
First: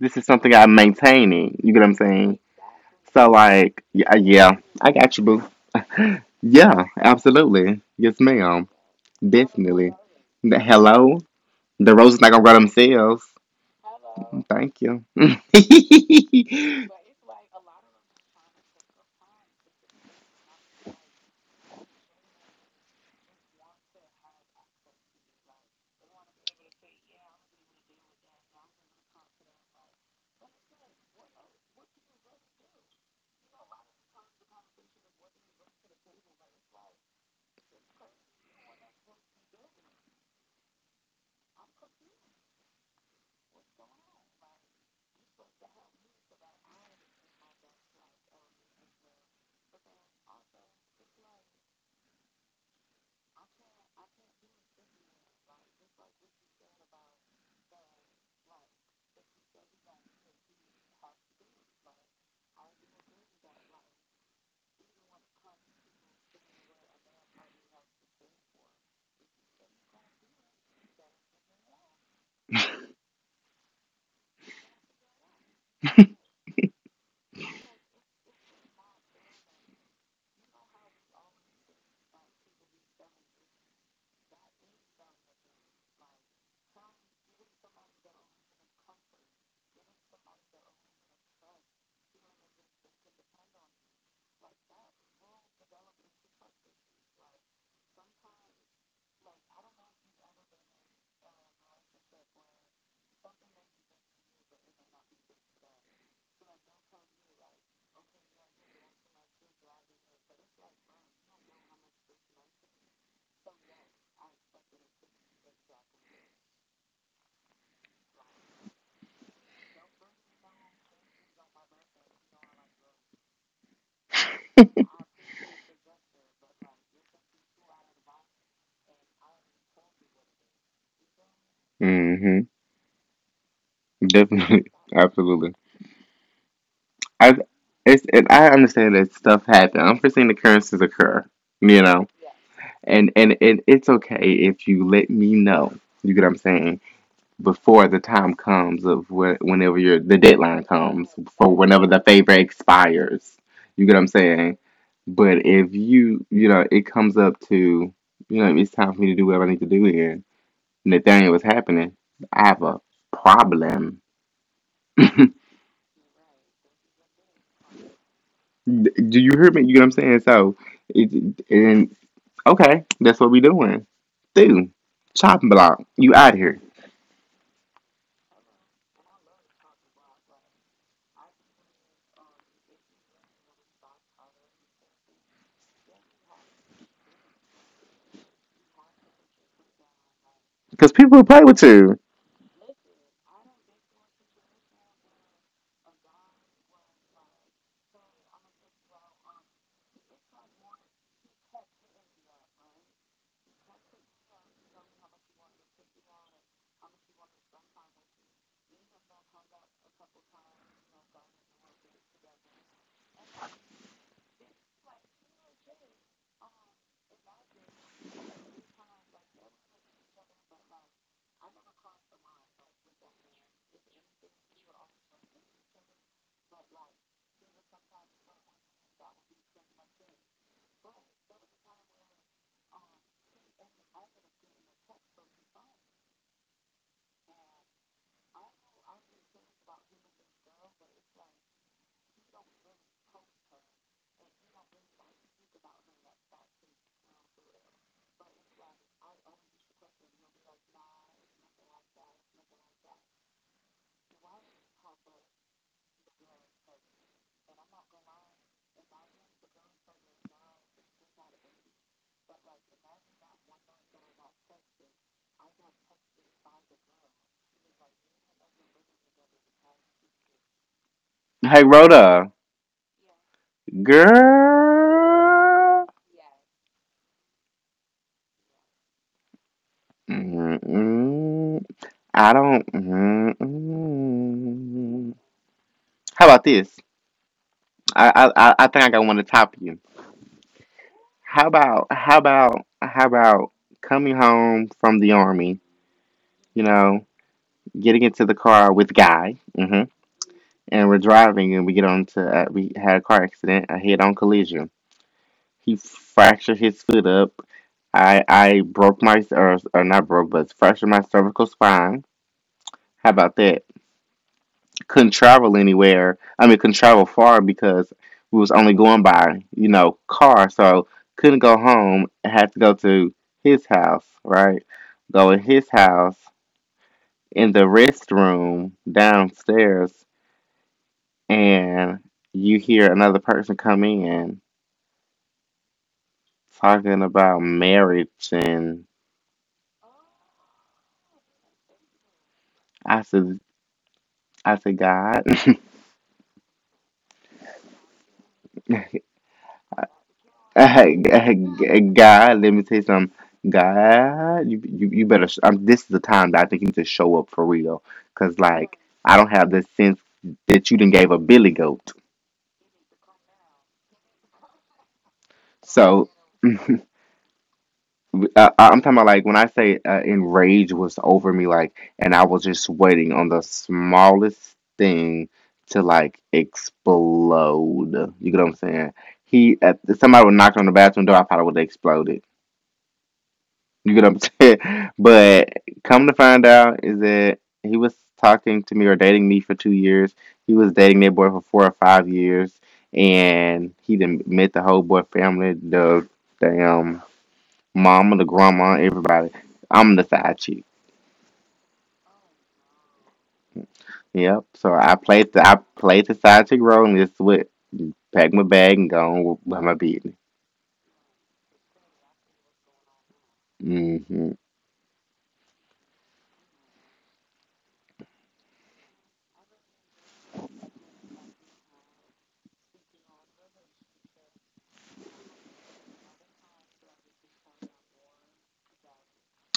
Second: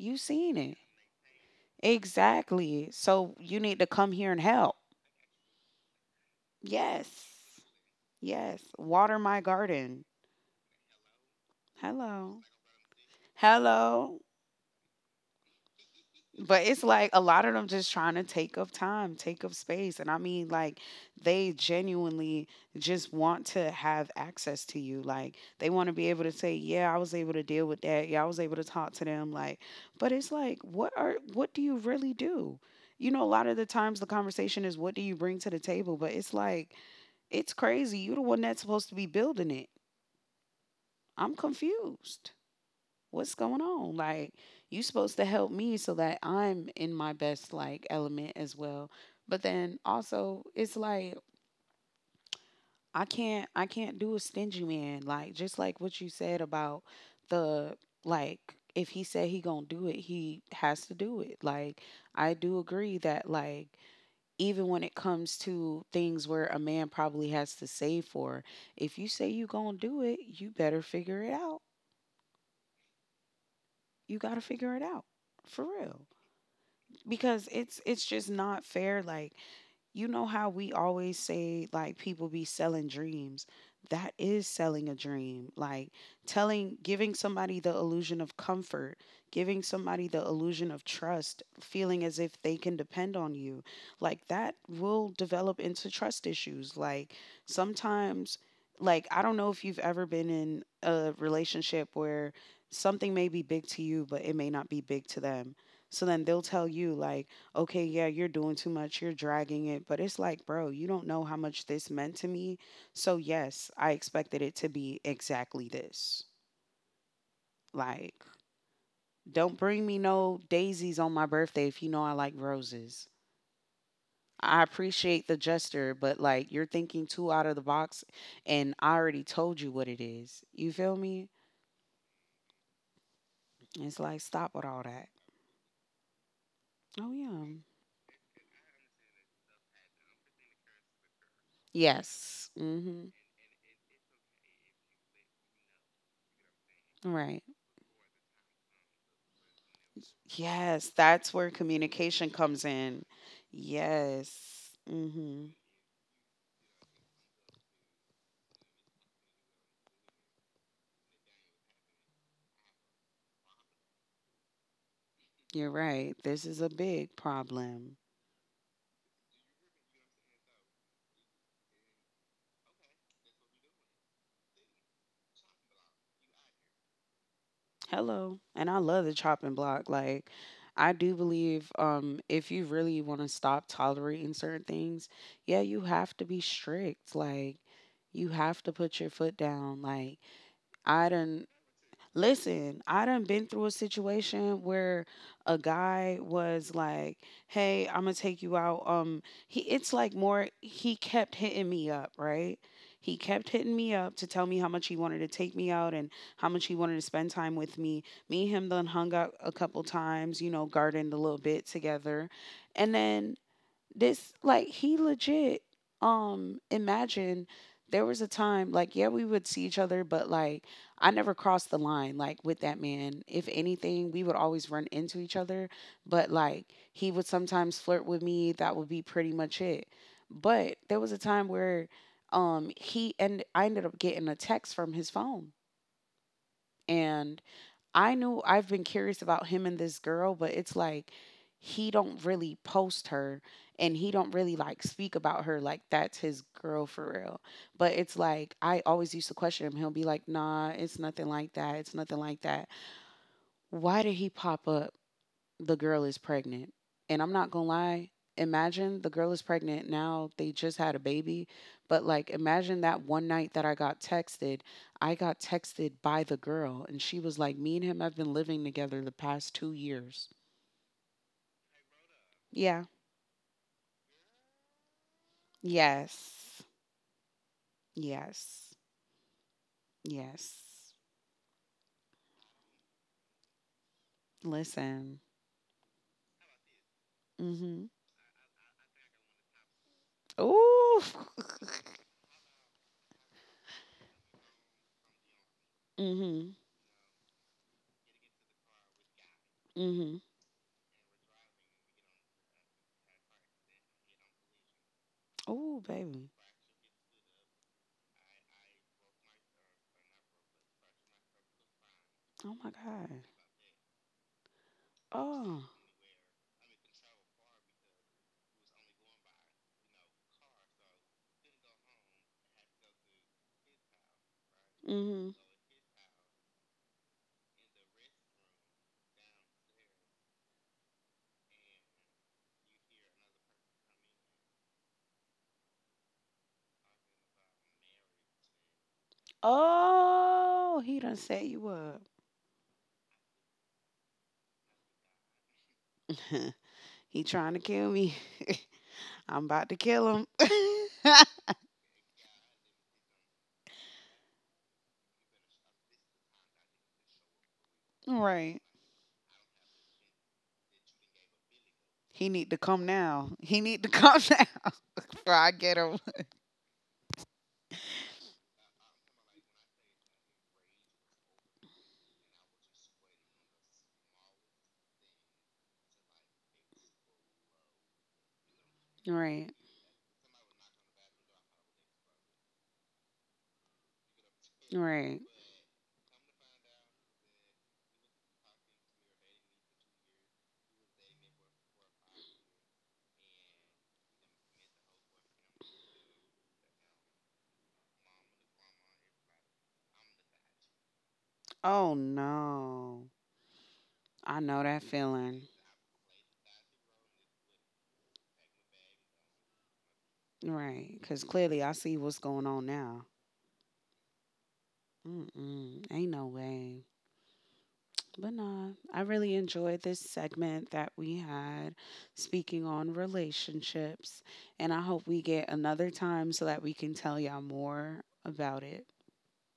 A: This is something
B: seen
A: I'm
B: it.
A: maintaining. You get what I'm saying?
B: Exactly.
A: So
B: So you need
A: like,
B: to come
A: yeah,
B: here and
A: yeah,
B: help.
A: I got you, boo. Yeah,
B: Yes.
A: absolutely. Yes,
B: Yes.
A: ma'am.
B: Water my
A: Definitely.
B: garden.
A: Hello. The roses not
B: Hello.
A: gonna grow themselves.
B: Hello.
A: Thank you.
B: But it's like a lot of them just trying to take up time, take up space. And I mean, like, they genuinely just want to have access to you. Like, they want to be able to say, yeah, I was able to deal with that. Yeah, I was able to talk to them. Like, but it's like, what are, what do you really do? You know, a lot of the times the conversation is, what do you bring to the table? But it's like, it's crazy. You're the one that's supposed to be building it. I'm confused. What's going on? Like, you supposed to help me so that I'm in my best like element as well. But then also, it's like I can't do a stingy man. Like just like what you said about the like if he said he gonna do it, he has to do it. Like I do agree that like even when it comes to things where a man probably has to save for, if you say you gonna do it, you better figure it out. You gotta figure it out for real, because it's just not fair. Like, you know how we always say like people be selling dreams. That is selling a dream, like telling giving somebody the illusion of comfort, giving somebody the illusion of trust, feeling as if they can depend on you, like that will develop into trust issues, like sometimes. Like I don't know if you've ever been in a relationship where something may be big to you but it may not be big to them. So then they'll tell you like, okay, yeah, you're doing too much, you're dragging it. But it's like, bro, you don't know how much this meant to me. So, yes, I expected it to be exactly this. Like, don't bring me no daisies on my birthday if you know I like roses. I appreciate the gesture, but like, you're thinking too out of the box, and I already told you what it is. You feel me?
A: Hmm.
B: It's like, stop with
A: Definitely,
B: all that.
A: absolutely.
B: Oh,
A: I
B: yeah.
A: it's and I understand that stuff happens. Unforeseen occurrences occur, you know,
B: Yes. Mm-hmm.
A: and it's okay if you let me know. You get what I'm saying?
B: Right.
A: Before the time comes of whenever your the deadline
B: Yes,
A: comes
B: that's where
A: for whenever the
B: communication
A: favor
B: comes in.
A: expires. You get what I'm saying?
B: Yes.
A: But
B: Mhm.
A: if you know it comes up to it's time for me to do what I need to do here. Nathaniel was happening. I have a problem.
B: You're right. This is a big problem.
A: Do you hear me? You know what I'm saying? So, it, and okay, that's what we doing. Dude, chopping block, you out here.
B: Hello. And I love the chopping block, like I do believe if you really want to stop tolerating certain things, yeah, you have to be strict, like you have to put your foot down, like
A: Because
B: I
A: people play
B: done—
A: with you.
B: Listen, I done been through a situation where a guy was like, "Hey, I'm gonna take you out." He, it's like more, he kept hitting me up, right? He kept hitting me up to tell me how much he wanted to take me out and how much he wanted to spend time with me. Me and him done hung out a couple times, you know, gardened a little bit together, and then this, like he legit, imagine, there was a time like, yeah, we would see each other but like I never crossed the line like with that man. If anything, we would always run into each other, but like he would sometimes flirt with me. That would be pretty much it. But there was a time where he and I ended up getting a text from his phone, and I knew I've been curious about him and this girl, but it's like he don't really post her and he don't really like speak about her like that's his girl for real. But it's like I always used to question him. He'll be like, "Nah, it's nothing like that. It's nothing like that." Why did he pop up? The girl is pregnant. And I'm not gonna lie, imagine, the girl is pregnant now, they just had a baby. But like imagine that one night that I got texted by the girl and she was like, me and him have been living together the past 2 years.
A: Hey, Rhoda,
B: Yeah.
A: girl.
B: Yes. Yes. Yes.
A: Mm-mm, I don't. Mm-mm.
B: Listen.
A: How about this?
B: Mm-hmm.
A: I think I got one to top you.
B: Ooh.
A: How about how about how about coming home from the army?
B: Mm-hmm.
A: You know, getting into the car with guy. Mm-hmm.
B: Mm-hmm.
A: And we're driving, and we get onto we had a car accident, a head on collision. He
B: Ooh, baby.
A: fractured his foot up. I broke my or not broke but fractured my cervical spine.
B: Oh my
A: How
B: God.
A: about that? Couldn't travel
B: Oh.
A: anywhere. I mean, couldn't travel far because we was only going by car, so couldn't go home. Had to go to his house, right?
B: Mm-hmm.
A: Go in his house in the restroom downstairs, and you hear another person come in talking about marriage, and
B: Oh, he done set you up.
A: I said I said God.
B: He trying to kill me. I'm about to kill him.
A: God, let me tell you something. God, you better this is the time that I think you need to show up for real, because
B: Right.
A: like I don't have the sense that you didn't gave a billy goat,
B: He need to come now. He need to come now, before I get him.
A: so I'm talking about, like, when I say enrage was over me, like, and I was just waiting on the smallest thing to like explode. You get what I'm saying?
B: Right.
A: If somebody would knock on the bathroom door, I probably would have exploded. You get what I'm saying?
B: Right.
A: But come to find out, is that he was talking to me or dating me for 2 years. He was dating that boy for 4 or 5 years, and he done met the whole boy family, the damn mama, the grandma, everybody. I'm the side chick.
B: Oh no. I
A: Yep.
B: know
A: So
B: that
A: I played the
B: feeling.
A: I played the side chick role and just went pack my bag and go on with my business.
B: Right. Cause clearly I see what's going on now.
A: Hmm.
B: Mm-mm. Ain't no way. But nah, I really enjoyed this segment that we had, speaking on relationships. And I hope we get another time so that we can tell y'all more about it.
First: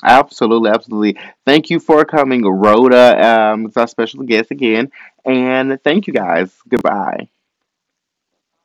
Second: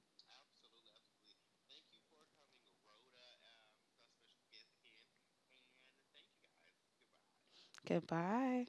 A: Absolutely, absolutely. Thank you for coming, Rhoda. It's our special guest again, and thank you guys. Goodbye.
B: Goodbye.